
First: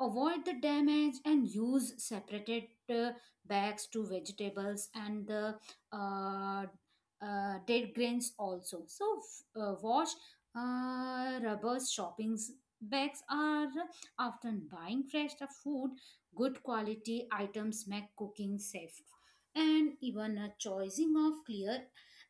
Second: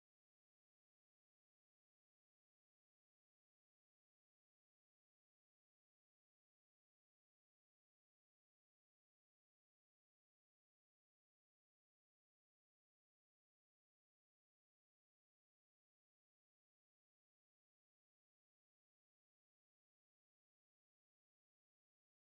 Speaker 2: avoid the damage, and use separated uh, bags to vegetables and the uh, dead grains also, so wash rubber shopping bags are often buying fresh food, good quality items make cooking safe, and even a choosing of clear,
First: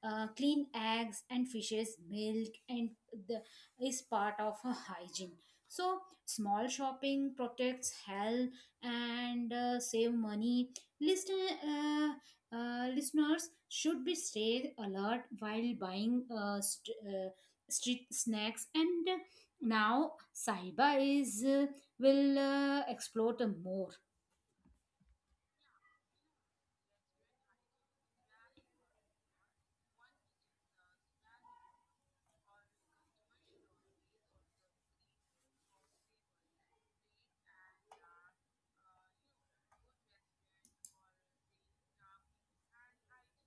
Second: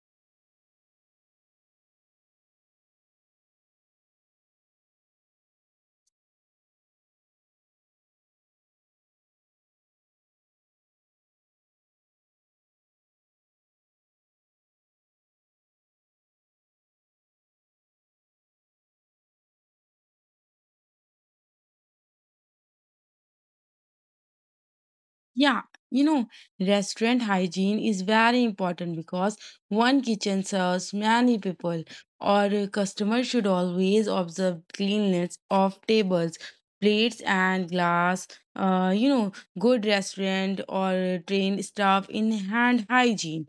Speaker 2: clean eggs and fishes, milk, and the, is part of a hygiene. So small shopping protects health and save money. Listen, listeners should be stay alert while buying street snacks and now, Saiba is will explore more.
Speaker 1: Yeah, you know, restaurant hygiene is very important because one kitchen serves many people, or a customer should always observe cleanliness of tables, plates, and glass. You know, good restaurant or trained staff in hand hygiene,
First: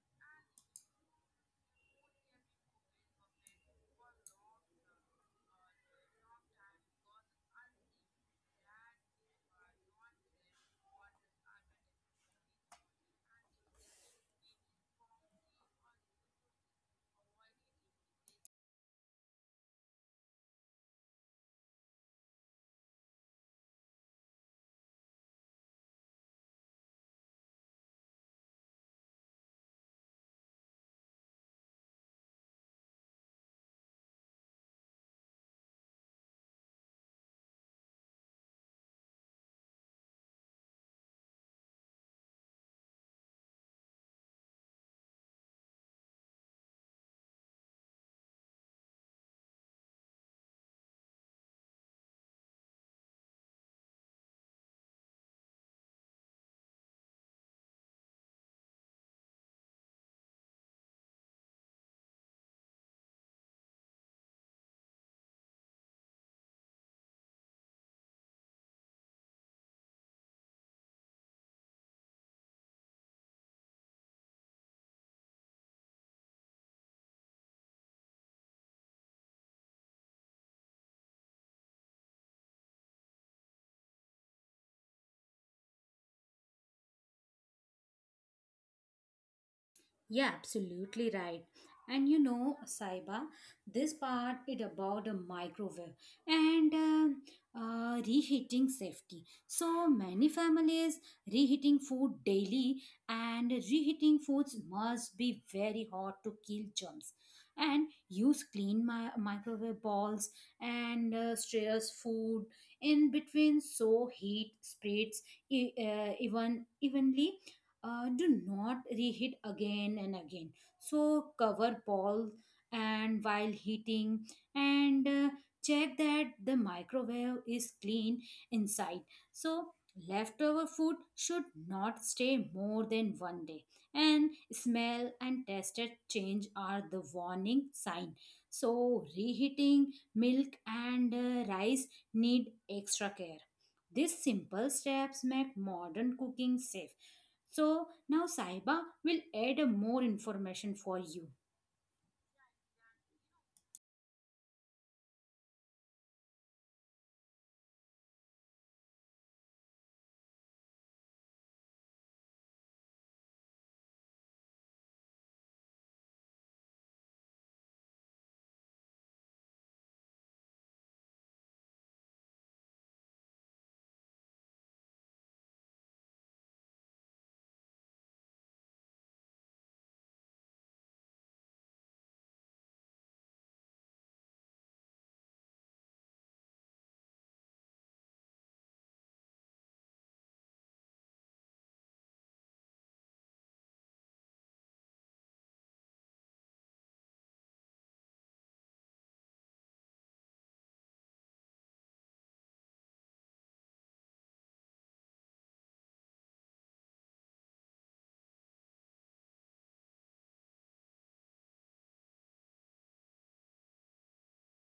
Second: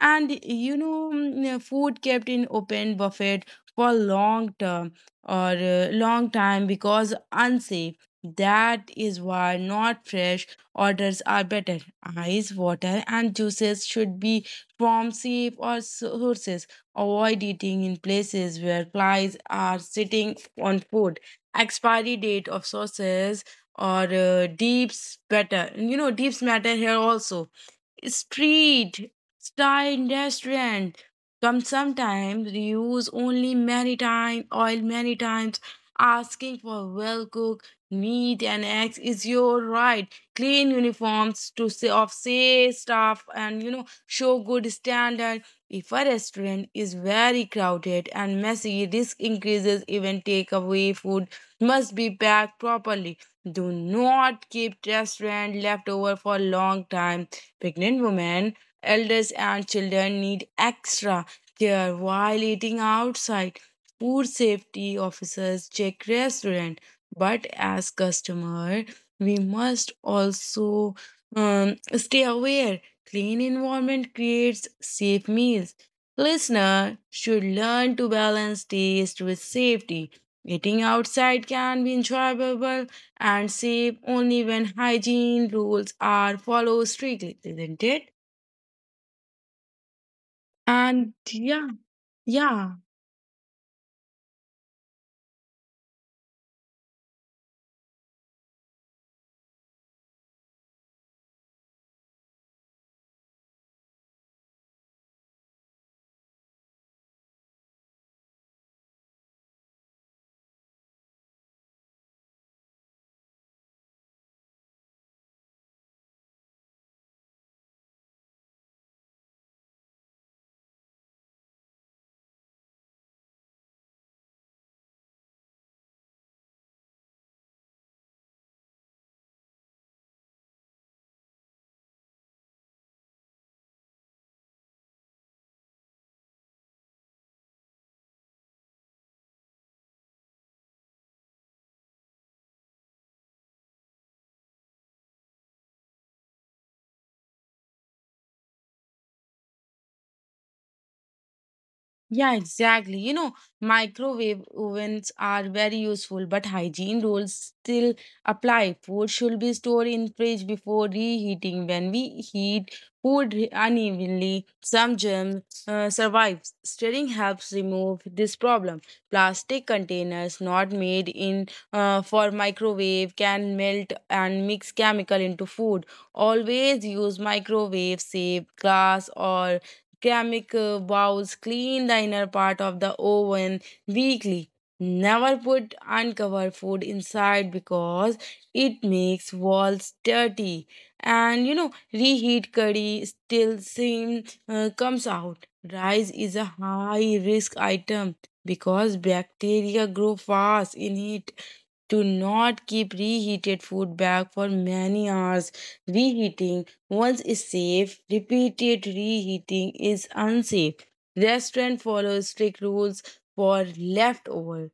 Speaker 1: and you know, food kept in open buffet for long term or long time because unsafe. That is why not fresh orders are better. Ice, water, and juices should be from safe or sources. Avoid eating in places where flies are sitting on food. Expiry date of sauces or deeps better. You know, deeps matter here also. Street style restaurant come sometimes use only maritime oil many times. Asking for well cooked meat and eggs is your right. Clean uniforms to say of say staff, and you know, show good standard if a restaurant is very crowded and messy, this increases. Even takeaway food must be packed properly. Do not keep restaurant leftover for long time. Pregnant women, elders, and children need extra care while eating outside. Food safety officers check restaurant, but as customer, we must also stay aware. Clean environment creates safe meals. Listener should learn to balance taste with safety. Eating outside can be enjoyable and save only when hygiene rules are followed strictly, isn't it?
Speaker 2: Yeah, absolutely
Speaker 1: And
Speaker 2: right.
Speaker 1: yeah,
Speaker 2: And you know,
Speaker 1: yeah.
Speaker 2: Saiba, this part is about a microwave and reheating safety. So many families reheating food daily, and reheating foods must be very hot to kill germs. And use clean microwave bowls and straws food in between so heat spreads even evenly. Do not reheat again and again. So cover balls and while heating, and check that the microwave is clean inside. So leftover food should not stay more than one day, and smell and taste change are the warning sign. So reheating milk and rice need extra care. These simple steps make modern cooking safe. So now Saiba will add a more information for you.
Speaker 1: Yeah, exactly. You know, microwave ovens are very useful, but hygiene rules still apply. Food should be stored in fridge before reheating. When we heat food unevenly, some germs survive. Stirring helps remove this problem. Plastic containers not made in for microwave can melt and mix chemical into food. Always use microwave safe glass or ceramic bowls. Clean the inner part of the oven weekly. Never put uncovered food inside because it makes walls dirty. And you know, reheat curry still same comes out. Rice is a high risk item because bacteria grow fast in heat. Do not keep reheated food back for many hours. Reheating once is safe, repeated reheating is unsafe. Restaurant follows strict rules for leftover.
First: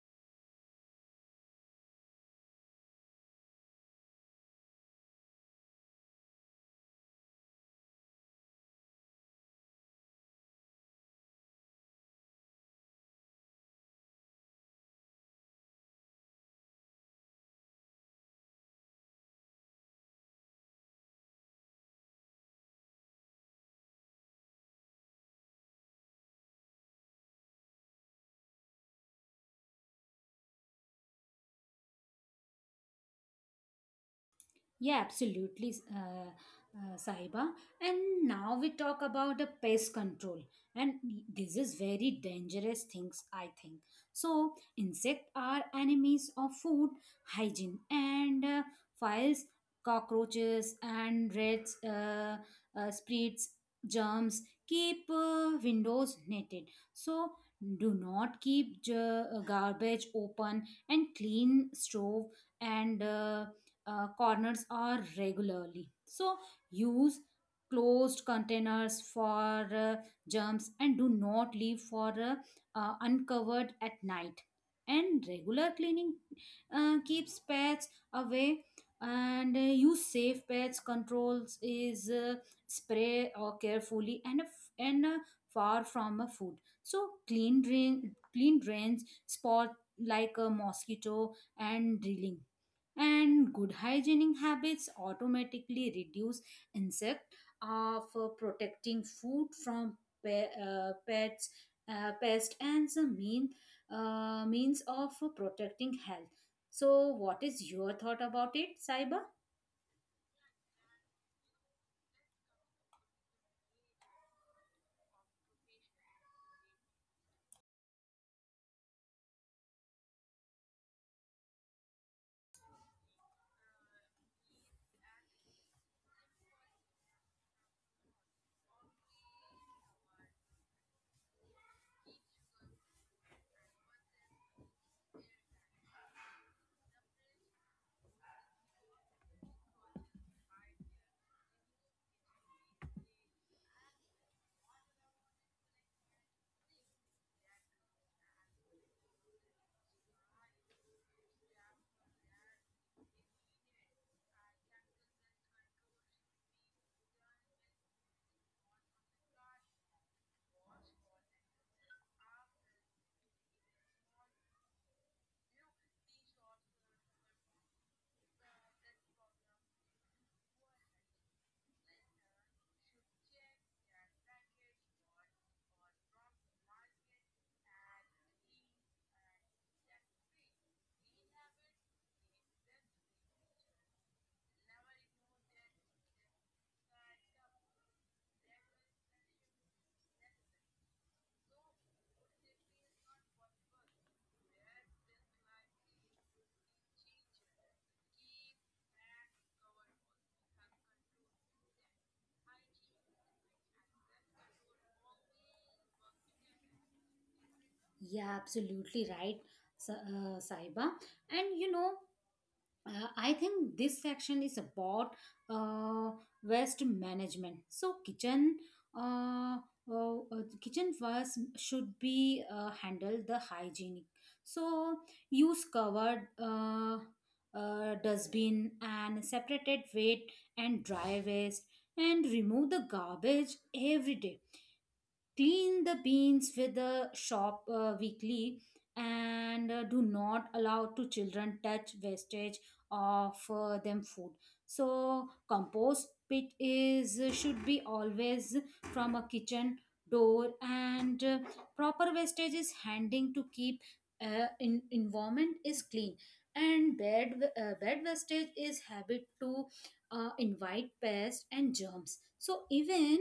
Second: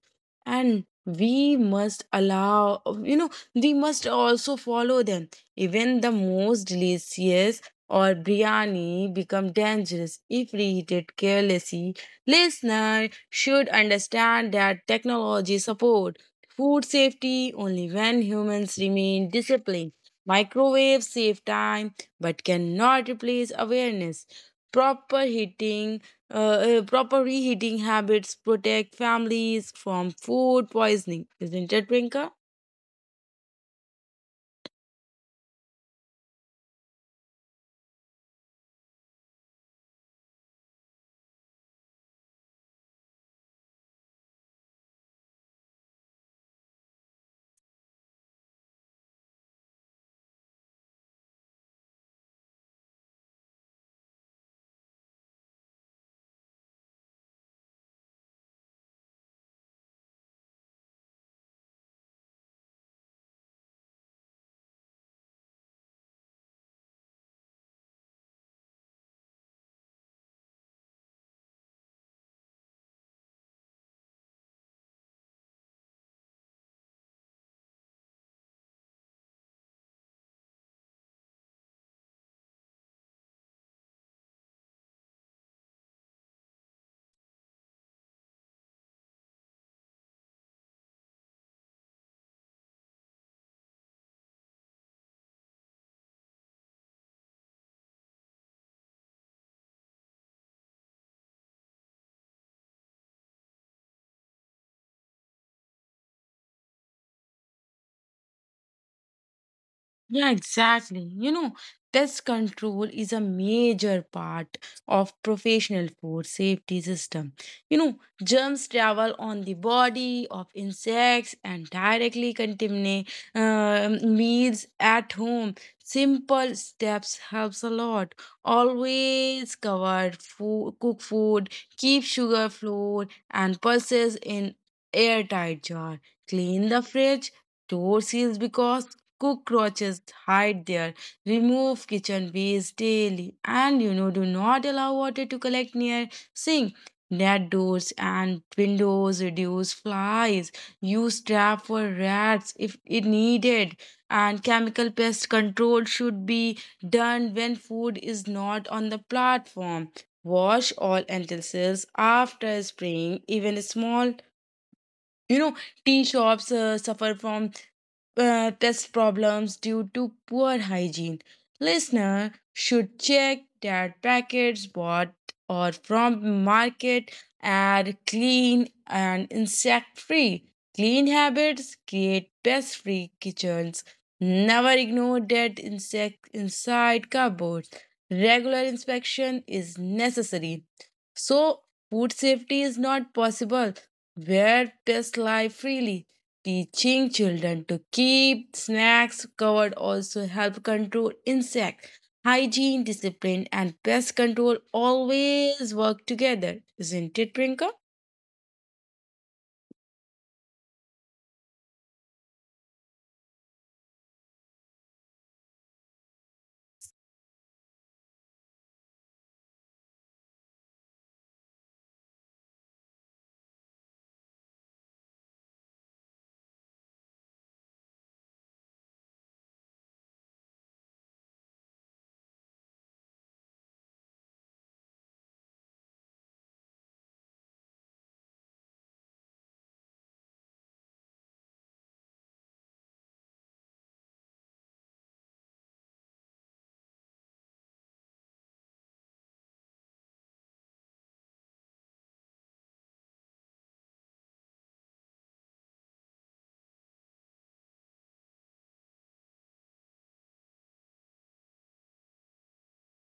Speaker 1: And we must allow, you know, we must also follow them. Even the most delicious or biryani become dangerous if reheated carelessly. Listener should understand that technology support food safety only when humans remain disciplined. Microwaves save time, but cannot replace awareness. Proper heating, proper reheating habits protect families from food poisoning, isn't it, Prinka?
Speaker 2: Yeah, absolutely, Sahiba. And now we talk about the pest control, and this is very dangerous things, I think. So, insects are enemies of food hygiene, and files, cockroaches, and rats, spreads, germs, keep windows netted. So, do not keep garbage open, and clean stove and corners are regularly. So use closed containers for germs, and do not leave for uncovered at night. And regular cleaning keeps pets away and use safe pets controls is spray or carefully and a f- and far from a food. So clean drains spot like a mosquito and drilling, and good hygienic habits automatically reduce insect for protecting food from pe- pets pest and the mean means of protecting health. So what is your thought about it, Saiba?
Speaker 1: Yeah, exactly. You know, pest control is a major part of professional food safety system. You know, germs travel on the body of insects and directly contaminate meals at home. Simple steps helps a lot. Always cover food, cook food, keep sugar, flour, and pulses in airtight jar. Clean the fridge, door seals because cockroaches hide there, remove kitchen waste daily, and you know, do not allow water to collect near sink. Net doors and windows reduce flies, use trap for rats if it needed, and chemical pest control should be done when food is not on the platform. Wash all utensils after spraying, even small you know, tea shops suffer from pest problems due to poor hygiene. Listener should check that packets bought or from market are clean and insect free. Clean habits create pest free kitchens. Never ignore dead insects inside cupboards. Regular inspection is necessary. So, food safety is not possible where pests lie freely. Teaching children to keep snacks covered also help control insects. Hygiene, discipline, and pest control always work together, isn't it, Prinka?
Speaker 2: Yeah, absolutely right, Saiba. And you know, I think this section is about uh, waste management. So kitchen, uh, kitchen waste should be handled the hygienic. So use covered dustbin and separated wet and dry waste, and remove the garbage every day, clean the beans with the shop weekly, and do not allow to children touch wastage of them food. So compost pit is should be always from a kitchen door, and proper wastage is handing to keep in, environment is clean, and bed wastage is habit to invite pests and germs. So even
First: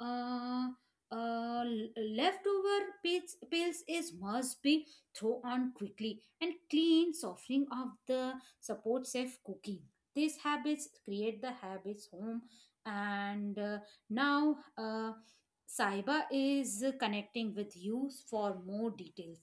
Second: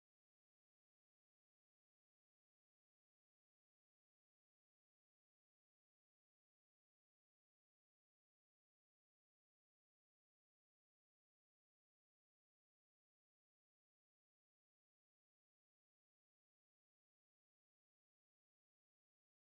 Speaker 2: uh, uh, l- leftover pits pills is must be thrown on quickly, and clean softening of the support safe cooking. These habits create the habits home, and now Saiba is connecting with you for more details.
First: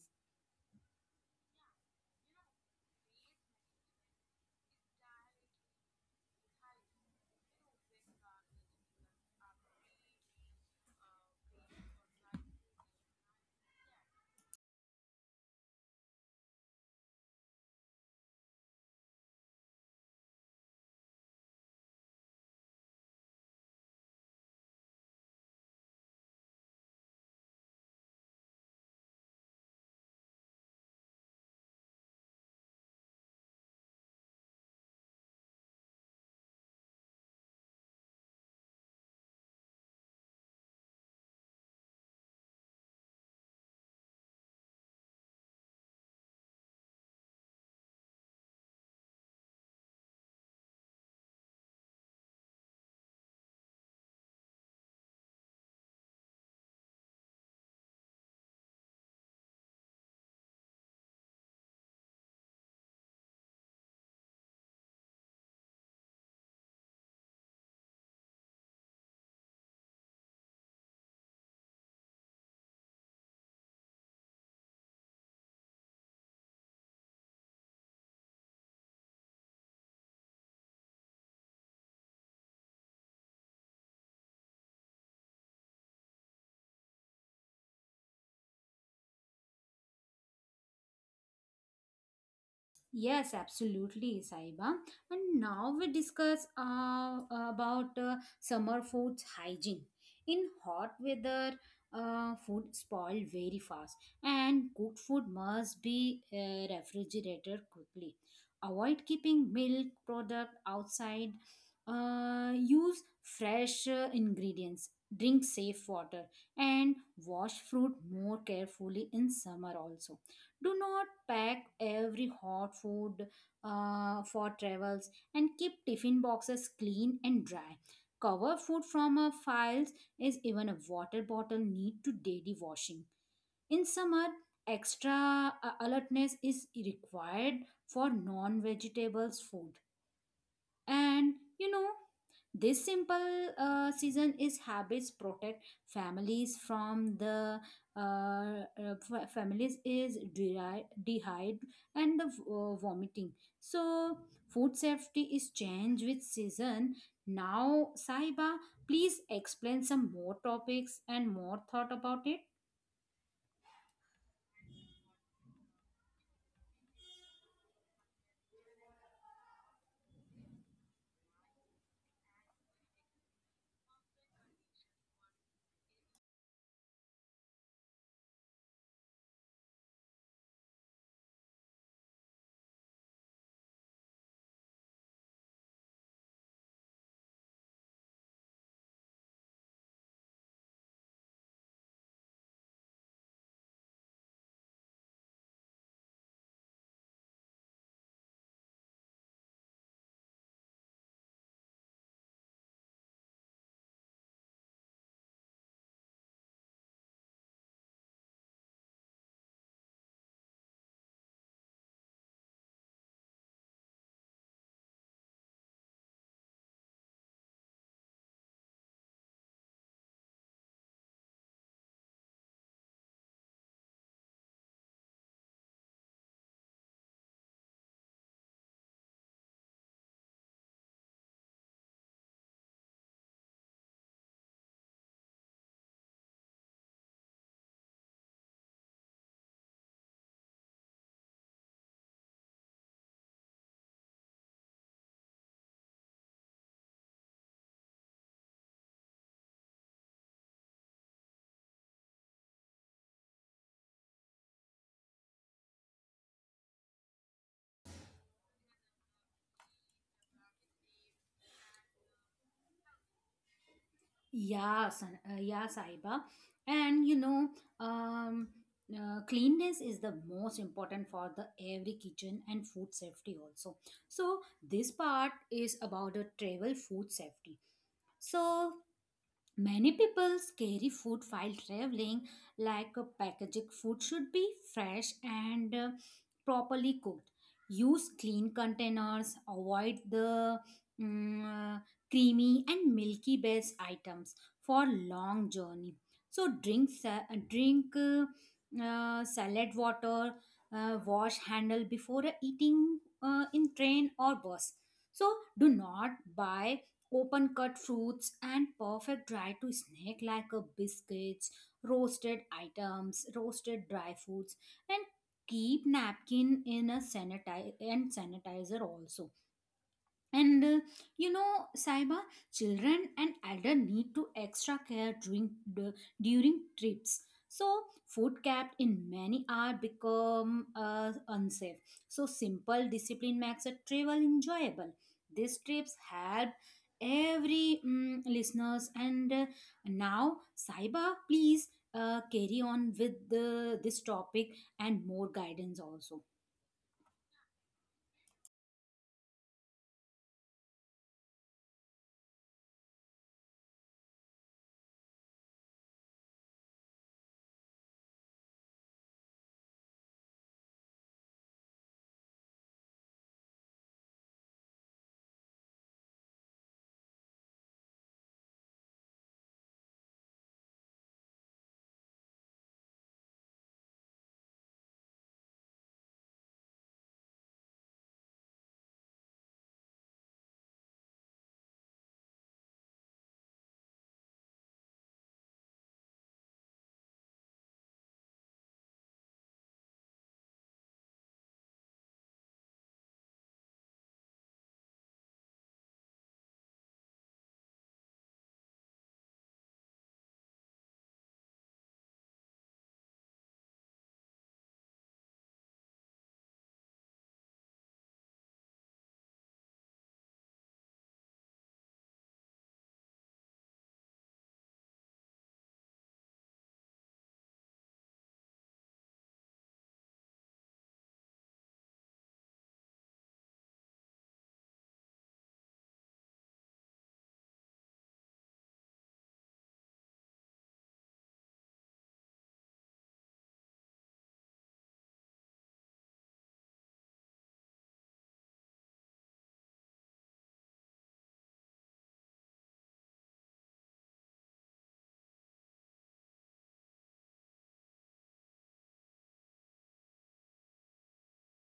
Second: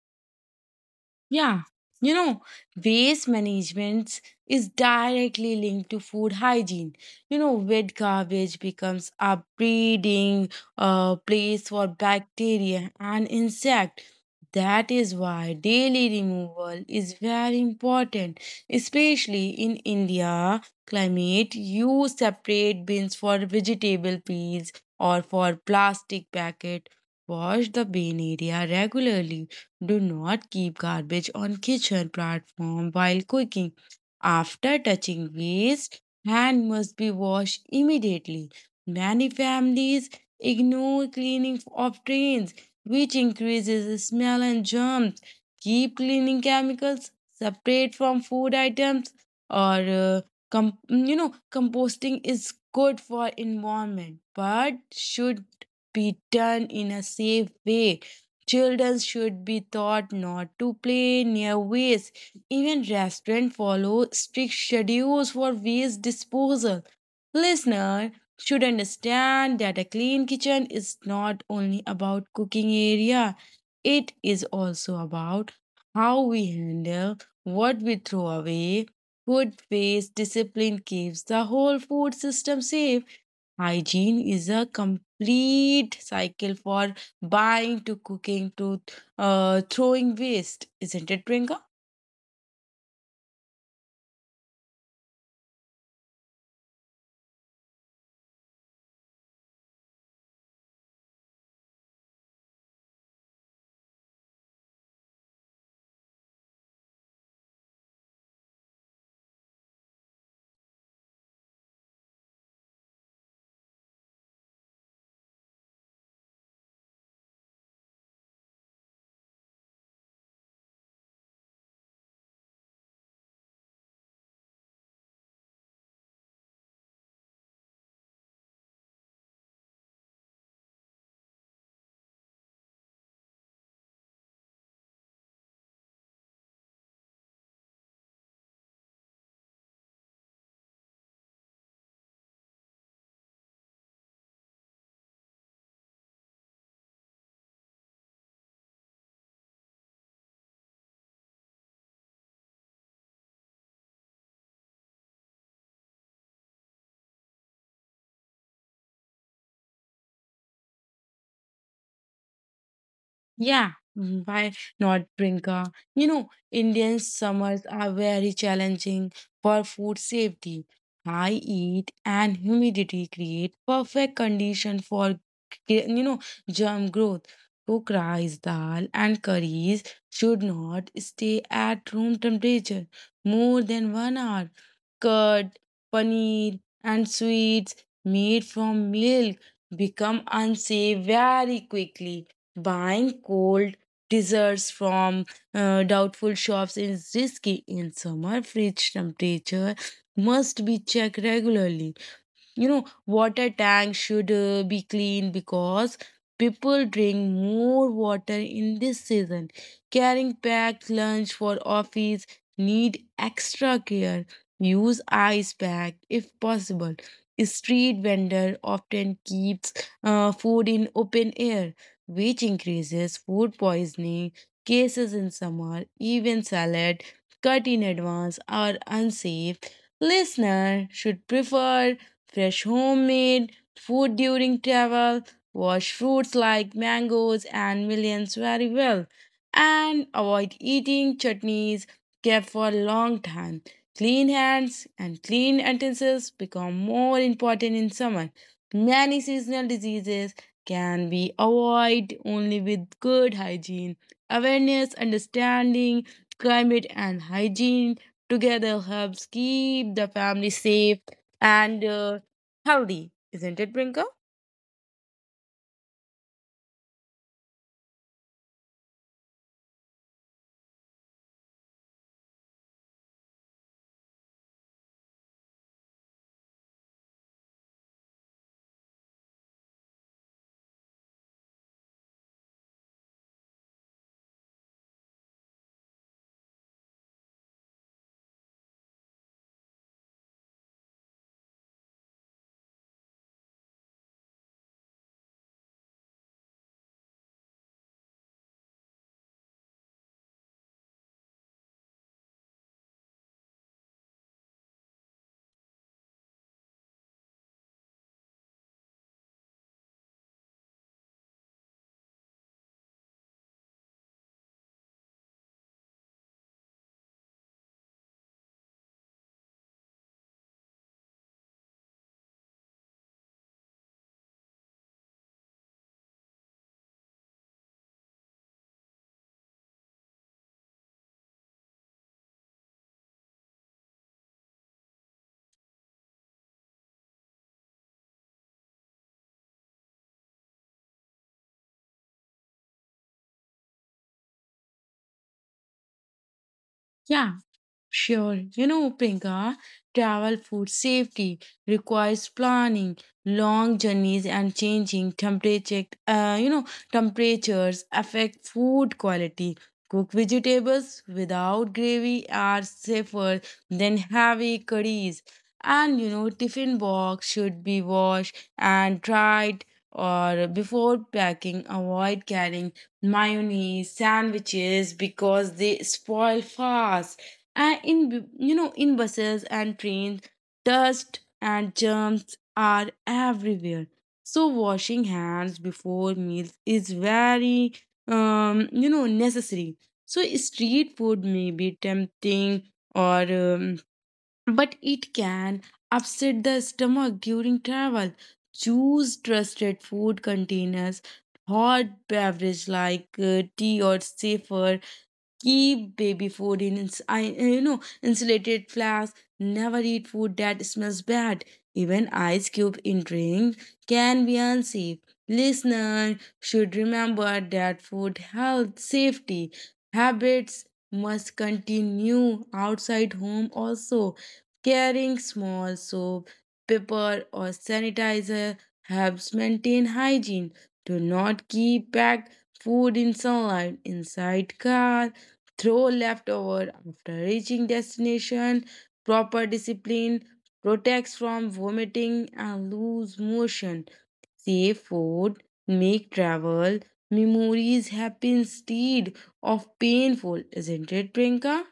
Speaker 1: Yeah, you know, waste management is directly linked to food hygiene. You know, wet garbage becomes a breeding place for bacteria and insect. That is why daily removal is very important, especially in India climate. You separate bins for vegetable peels or for plastic packet. Wash the bin area regularly. Do not keep garbage on kitchen platform while cooking. After touching waste, hand must be washed immediately. Many families ignore cleaning of drains, which increases the smell and germs. Keep cleaning chemicals separate from food items or you know, composting is good for environment but should be done in a safe way. Children should be taught not to play near waste. Even restaurants follow strict schedules for waste disposal. Listener should understand that a clean kitchen is not only about cooking area, it is also about how we handle what we throw away. Good waste discipline keeps the whole food system safe. Hygiene is a complete cycle for buying to cooking to throwing waste, isn't it, Prinka?
Speaker 2: Yes, absolutely, Saiba. And now we discuss about summer foods hygiene. In hot weather, food spoil very fast, and cooked food must be refrigerated quickly. Avoid keeping milk product outside. Use fresh ingredients. Drink safe water and wash fruit more carefully in summer also. Do not pack every hot food for travels, and keep tiffin boxes clean and dry, cover food from files is even a water bottle need to daily washing in summer. Extra alertness is required for non vegetables food. And you know, this simple season is habits protect families from the families is dehydrate and the vomiting. So food safety is changed with season. Now, Saiba, please explain some more topics and more thought about it.
Speaker 1: Yeah, why not, Prinka? You know, Indian summers are very challenging for food safety. High heat and humidity create perfect condition for you know, germ growth. Cooked rice, dal, and curries should not stay at room temperature more than 1 hour. Curd, paneer, and sweets made from milk become unsafe very quickly. Buying cold desserts from doubtful shops is risky in summer. Fridge temperature must be checked regularly. You know, water tank should be clean because people drink more water in this season. Carrying packed lunch for office need extra care. Use ice pack if possible. Street vendor often keeps food in open air, which increases food poisoning cases in summer. Even salad cut in advance are unsafe. Listener should prefer fresh homemade food during travel, wash fruits like mangoes and millions very well, and avoid eating chutneys kept for a long time. Clean hands and clean utensils become more important in summer. Many seasonal diseases can be avoided only with good hygiene. Awareness, understanding, climate, and hygiene together helps keep the family safe and healthy, isn't it, Brinker?
Speaker 2: Yeah, Saiba. And you know, um, cleanness is the most important for the every kitchen and food safety also. So this part is about the travel food safety. So many people carry food while traveling, like a packaged food should be fresh and properly cooked. Use clean containers, avoid the mm, uh, creamy and milky based items for long journey. So drink salad water, wash handle before eating in train or bus. So do not buy open cut fruits and perfect dry to snack like a biscuits, roasted items, roasted dry foods, and keep napkin in a sanitizer and sanitizer also, and you know, Saiba, children and elder need to extra care during the, during trips. So food kept in many are become unsafe. So simple discipline makes a travel enjoyable. These trips help every listeners and now, Saiba, please carry on with the, this topic and more guidance also.
Speaker 1: Yeah, sure, you know, Pinka, travel food safety requires planning, long journeys, and changing temperature. You know, temperatures affect food quality. Cooked vegetables without gravy are safer than heavy curries. And you know, tiffin box should be washed and dried or before packing. Avoid carrying mayonnaise sandwiches because they spoil fast. And you know, in buses and trains dust and germs are everywhere, so washing hands before meals is very you know, necessary. So street food may be tempting or but it can upset the stomach during travel. Choose trusted food containers. Hot beverage like tea or safer. Keep baby food in, you know, insulated flasks. Never eat food that smells bad. Even ice cube in drink can be unsafe. Listener should remember that food health safety habits must continue outside home also. Carrying small soap, paper or sanitizer helps maintain hygiene. Do not keep packed food in sunlight inside car. Throw leftover after reaching destination. Proper discipline protects from vomiting and loose motion. Safe food make travel memories happen instead of painful, isn't it, Prinka?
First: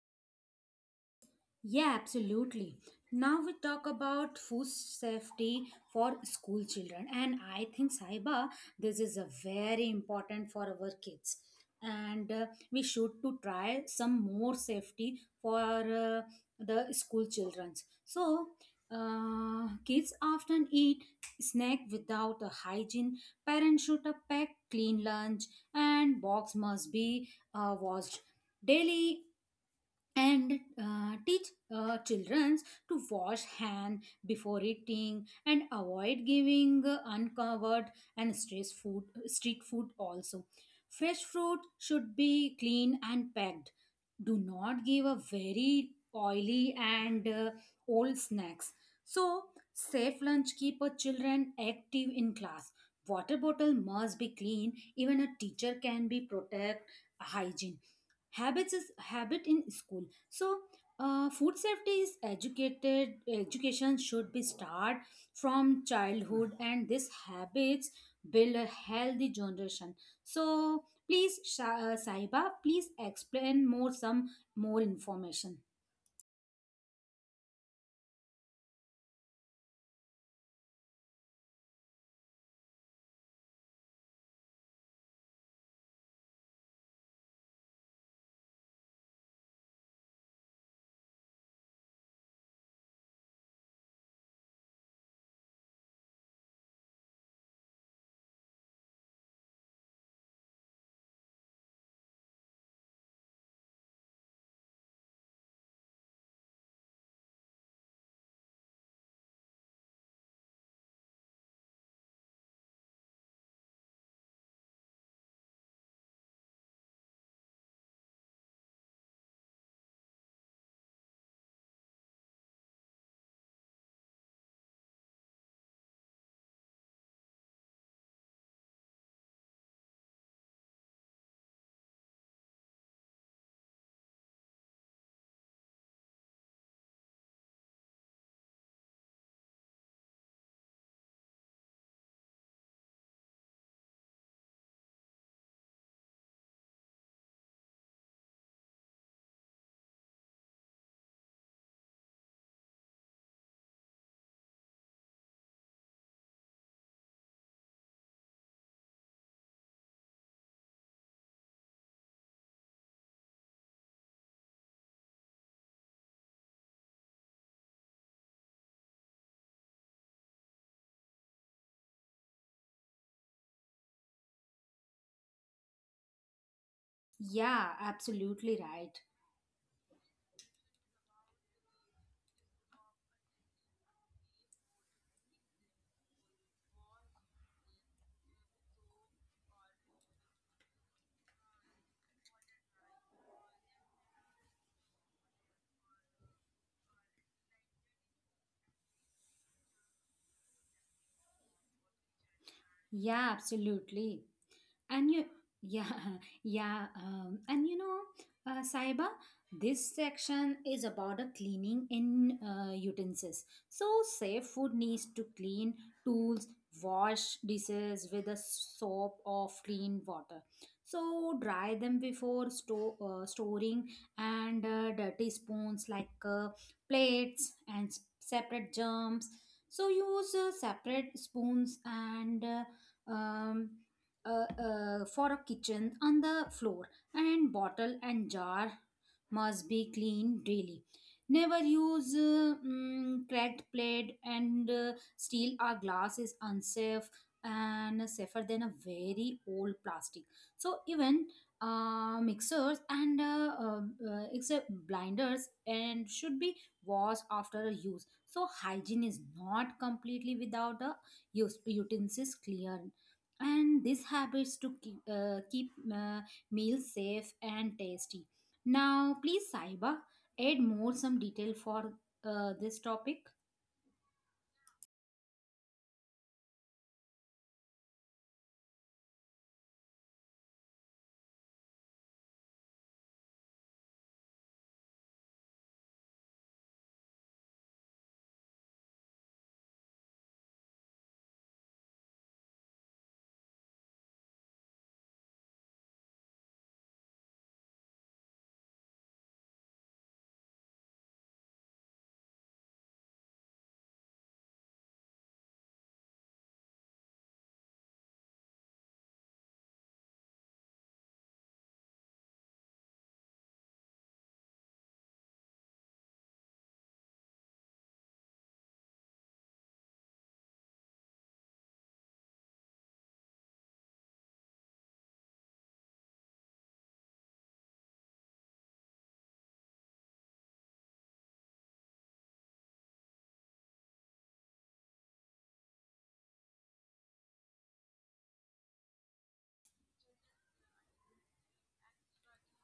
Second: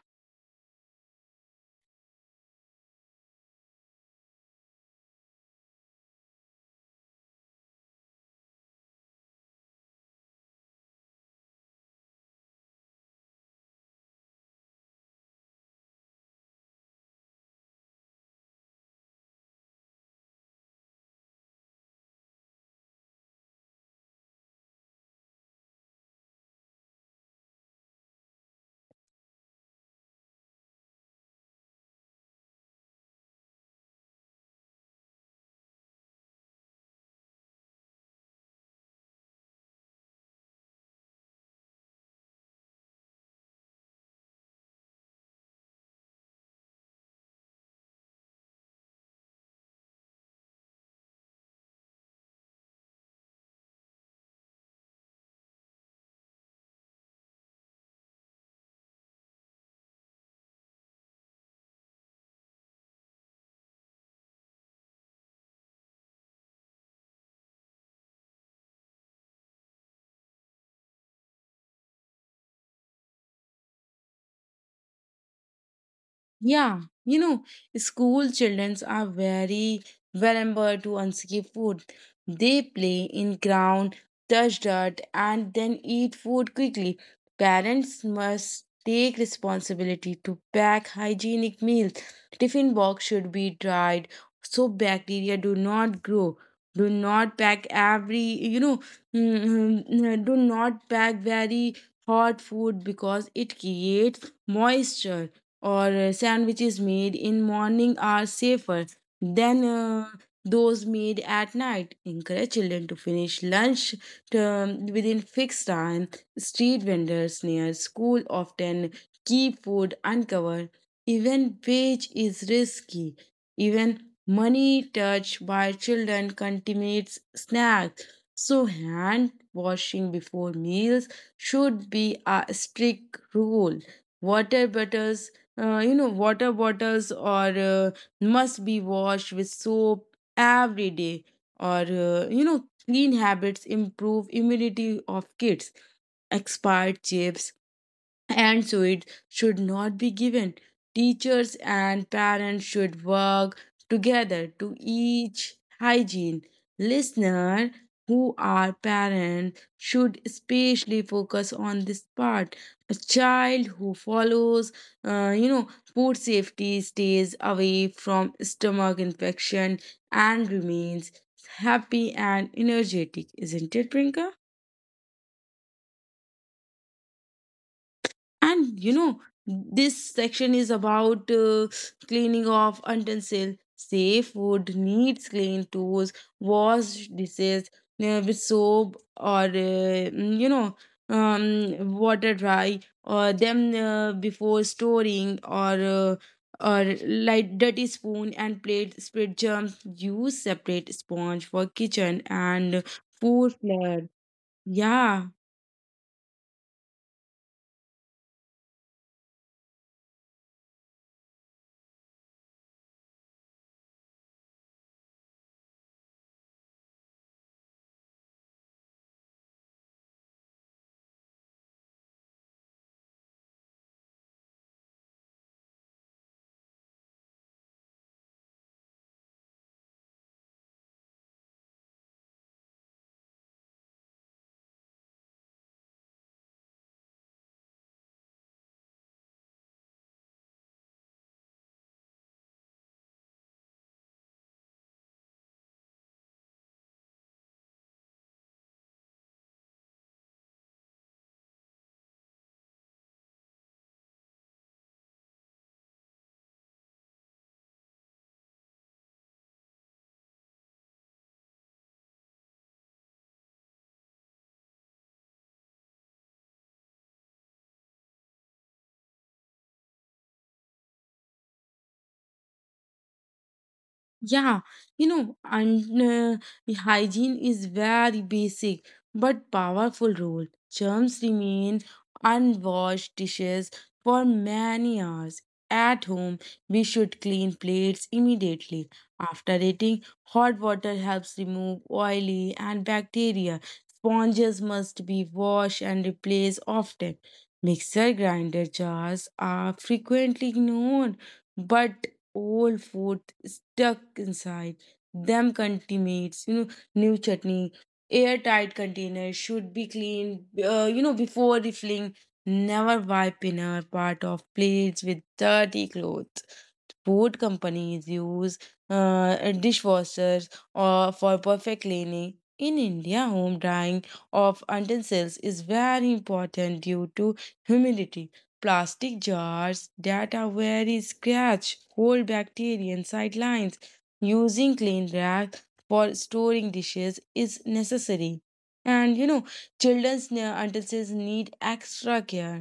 Speaker 2: Yeah, absolutely. Now we talk about food safety for school children, and I think, Saiba, this is a very important for our kids, and we should to try some more safety for the school childrens. So kids often eat snack without a hygiene. Parents should pack clean lunch, and box must be washed daily, and teach children to wash hand before eating, and avoid giving uncovered and stress food street food also. Fresh fruit should be clean and packed. Do not give a very oily and old snacks. So safe lunch keep a children active in class. Water bottle must be clean, even a teacher can be protect. Hygiene habits is habit in school. So, food safety is educated. Education should be start from childhood, and these habits build a healthy generation. So, please, Sahiba, please explain more some more information.
Speaker 1: Yeah, you know, school children are very vulnerable to unsafe food. They play in ground, touch dirt, and then eat food quickly. Parents must take responsibility to pack hygienic meals. Tiffin box should be dried so bacteria do not grow. Do not pack every, you know, [LAUGHS] do not pack very hot food because it creates moisture or sandwiches made in morning are safer than those made at night. Encourage children to finish lunch term within fixed time. Street vendors near school often keep food uncovered. Even wage is risky. Even money touched by children contaminates snacks, so hand washing before meals should be a strict rule. Water bottles You know, water bottles or must be washed with soap every day. Or you know, clean habits improve immunity of kids. Expired chips and so it should not be given. Teachers and parents should work together to each hygiene. Listener who are parents should especially focus on this part. A child who follows, you know, food safety stays away from stomach infection and remains happy and energetic, isn't it, Prinka?
Speaker 2: Yeah, absolutely
Speaker 1: And you
Speaker 2: right.
Speaker 1: know, this section is about cleaning of utensil, safe food, needs clean tools, wash dishes with soap or you know, water, dry or them before storing or like dirty spoon and plate spread germs. Use separate sponge for kitchen and
Speaker 2: Yeah,
Speaker 1: food flare.
Speaker 2: absolutely. And you
Speaker 1: Yeah.
Speaker 2: yeah [LAUGHS] yeah and you know, Saiba, this section is about a cleaning in utensils. So safe food needs to clean tools, wash dishes with a soap or clean water, so dry them before storing, and dirty spoons like plates and separate germs. So use separate spoons and um, for a kitchen on the floor, and bottle and jar must be cleaned daily. Never use cracked plate, and steel or glass is unsafe and safer than a very old plastic. So even mixers and except blinders and should be washed after a use. So hygiene is not completely without a use utensils clear, and these habits to keep meals safe and tasty. Now, please, Saiba, add more some detail for this topic.
Speaker 1: Yeah, you know, and the hygiene is very basic but powerful rule. Germs remain unwashed dishes for many hours. At home, we should clean plates immediately. After eating, hot water helps remove oily and bacteria. Sponges must be washed and replaced often. Mixer grinder jars are frequently ignored, but old food stuck inside them contaminates, you know, new chutney. Airtight containers should be cleaned, you know, before refilling. Never wipe inner part of plates with dirty clothes. Food companies use uh, dishwashers or for perfect cleaning. In India, home drying of utensils is very important due to humidity. Plastic jars that are very scratch hold bacteria and sidelines. Using clean rack for storing dishes is necessary. And you know, utensils need extra care.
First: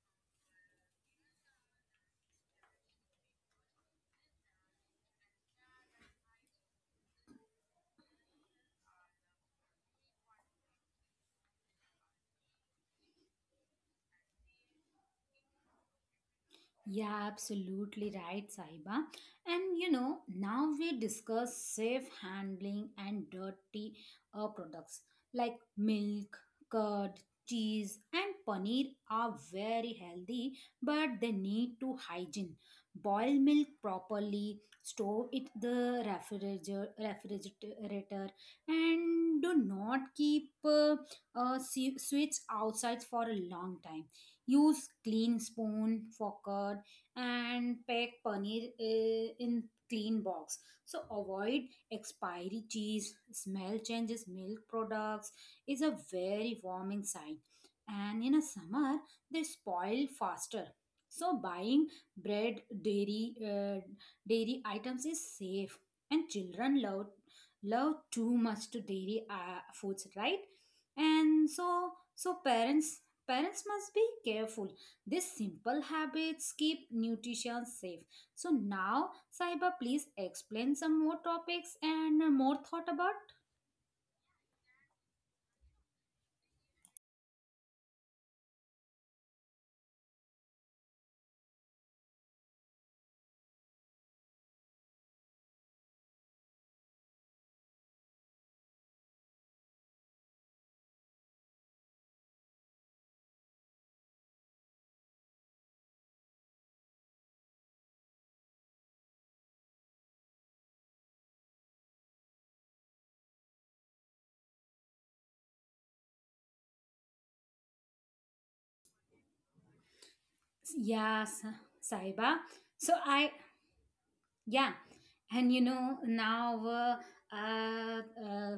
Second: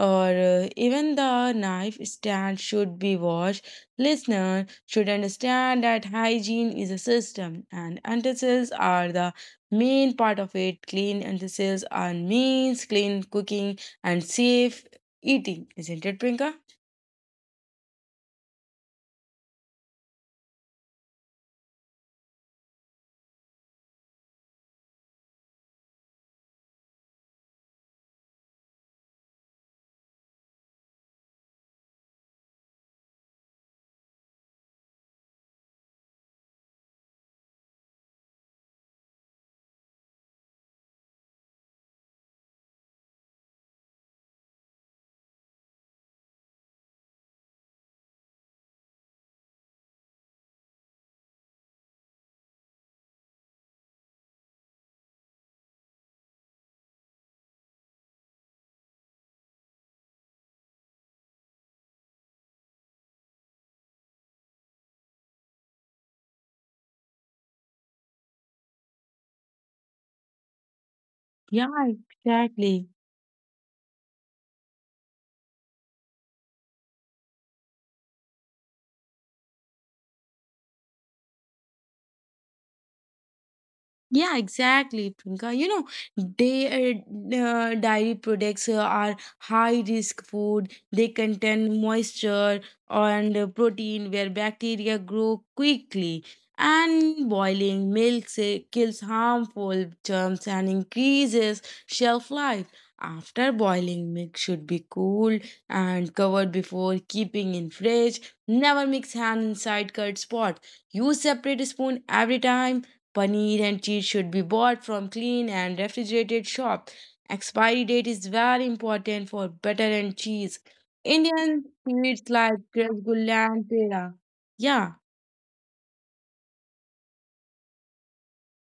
Speaker 1: Or even the knife stand should be washed. Listener should understand that hygiene is a system and utensils are the main part of it. Clean utensils are means clean cooking and safe eating, isn't it, Prinka?
Speaker 2: Yeah, absolutely right, Sahiba. And you know, now we discuss safe handling and dirty products like milk, curd, cheese, and paneer are very healthy, but they need to hygiene. Boil milk properly, store it the refrigerator, refrigerator, and do not keep sweets outside for a long time. Use clean spoon, fork, and pack paneer in clean box. So avoid expiry cheese, smell changes, milk products is a very warming sign. And in a summer, they spoil faster. So buying bread, dairy items is safe, and children love too much to dairy foods, right? And
Speaker 1: Yeah,
Speaker 2: so so
Speaker 1: exactly.
Speaker 2: parents, parents must be careful. These simple habits keep nutrition safe. So now, Saiba, please explain some more topics and more thought about.
Speaker 1: Yeah, exactly, Twinkle. You know, they dairy products are high risk food. They contain moisture and protein where bacteria grow quickly. And boiling milk say, kills harmful germs and increases shelf life. After boiling, milk should be cooled and covered before keeping in fridge. Never mix hand inside curd spot. Use separate spoon every time. Paneer and cheese should be bought from clean and refrigerated shop. Expiry date is very important for butter and cheese.
Speaker 2: Yes,
Speaker 1: Indian sweets like
Speaker 2: Saiba. So I,
Speaker 1: rasgulla and pera.
Speaker 2: yeah,
Speaker 1: Yeah,
Speaker 2: and you know now uh, uh,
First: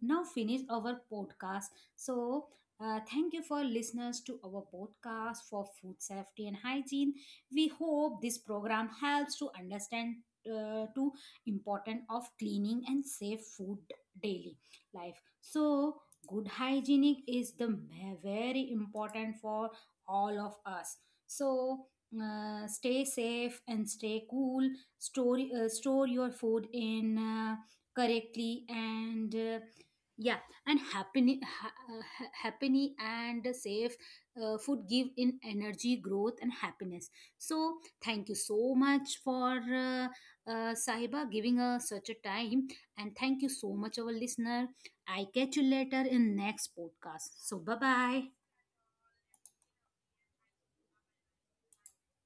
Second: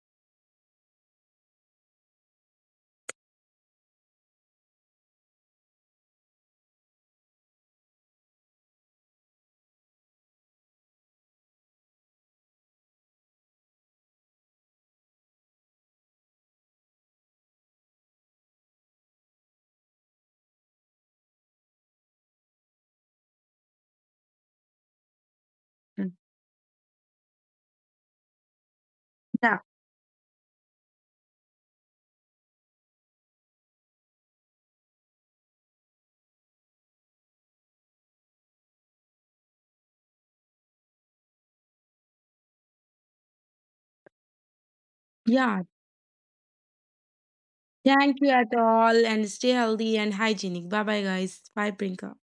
Speaker 2: now finish our podcast. So thank you for listeners to our podcast for food safety and hygiene. We hope this program helps to understand to important of cleaning and safe food daily life. So good hygienic is the very important for all of us. So stay safe and stay cool, store store
Speaker 1: mm,
Speaker 2: your food in correctly, and
Speaker 1: yeah.
Speaker 2: yeah, and happy and safe food give in energy growth and happiness. So thank you so much for Saiba giving us such a time, and thank you so much our listener. I catch you
Speaker 1: Yeah.
Speaker 2: later in next podcast. So bye
Speaker 1: Thank
Speaker 2: bye.
Speaker 1: you at all and stay healthy and hygienic. Bye bye guys. Bye Prinka.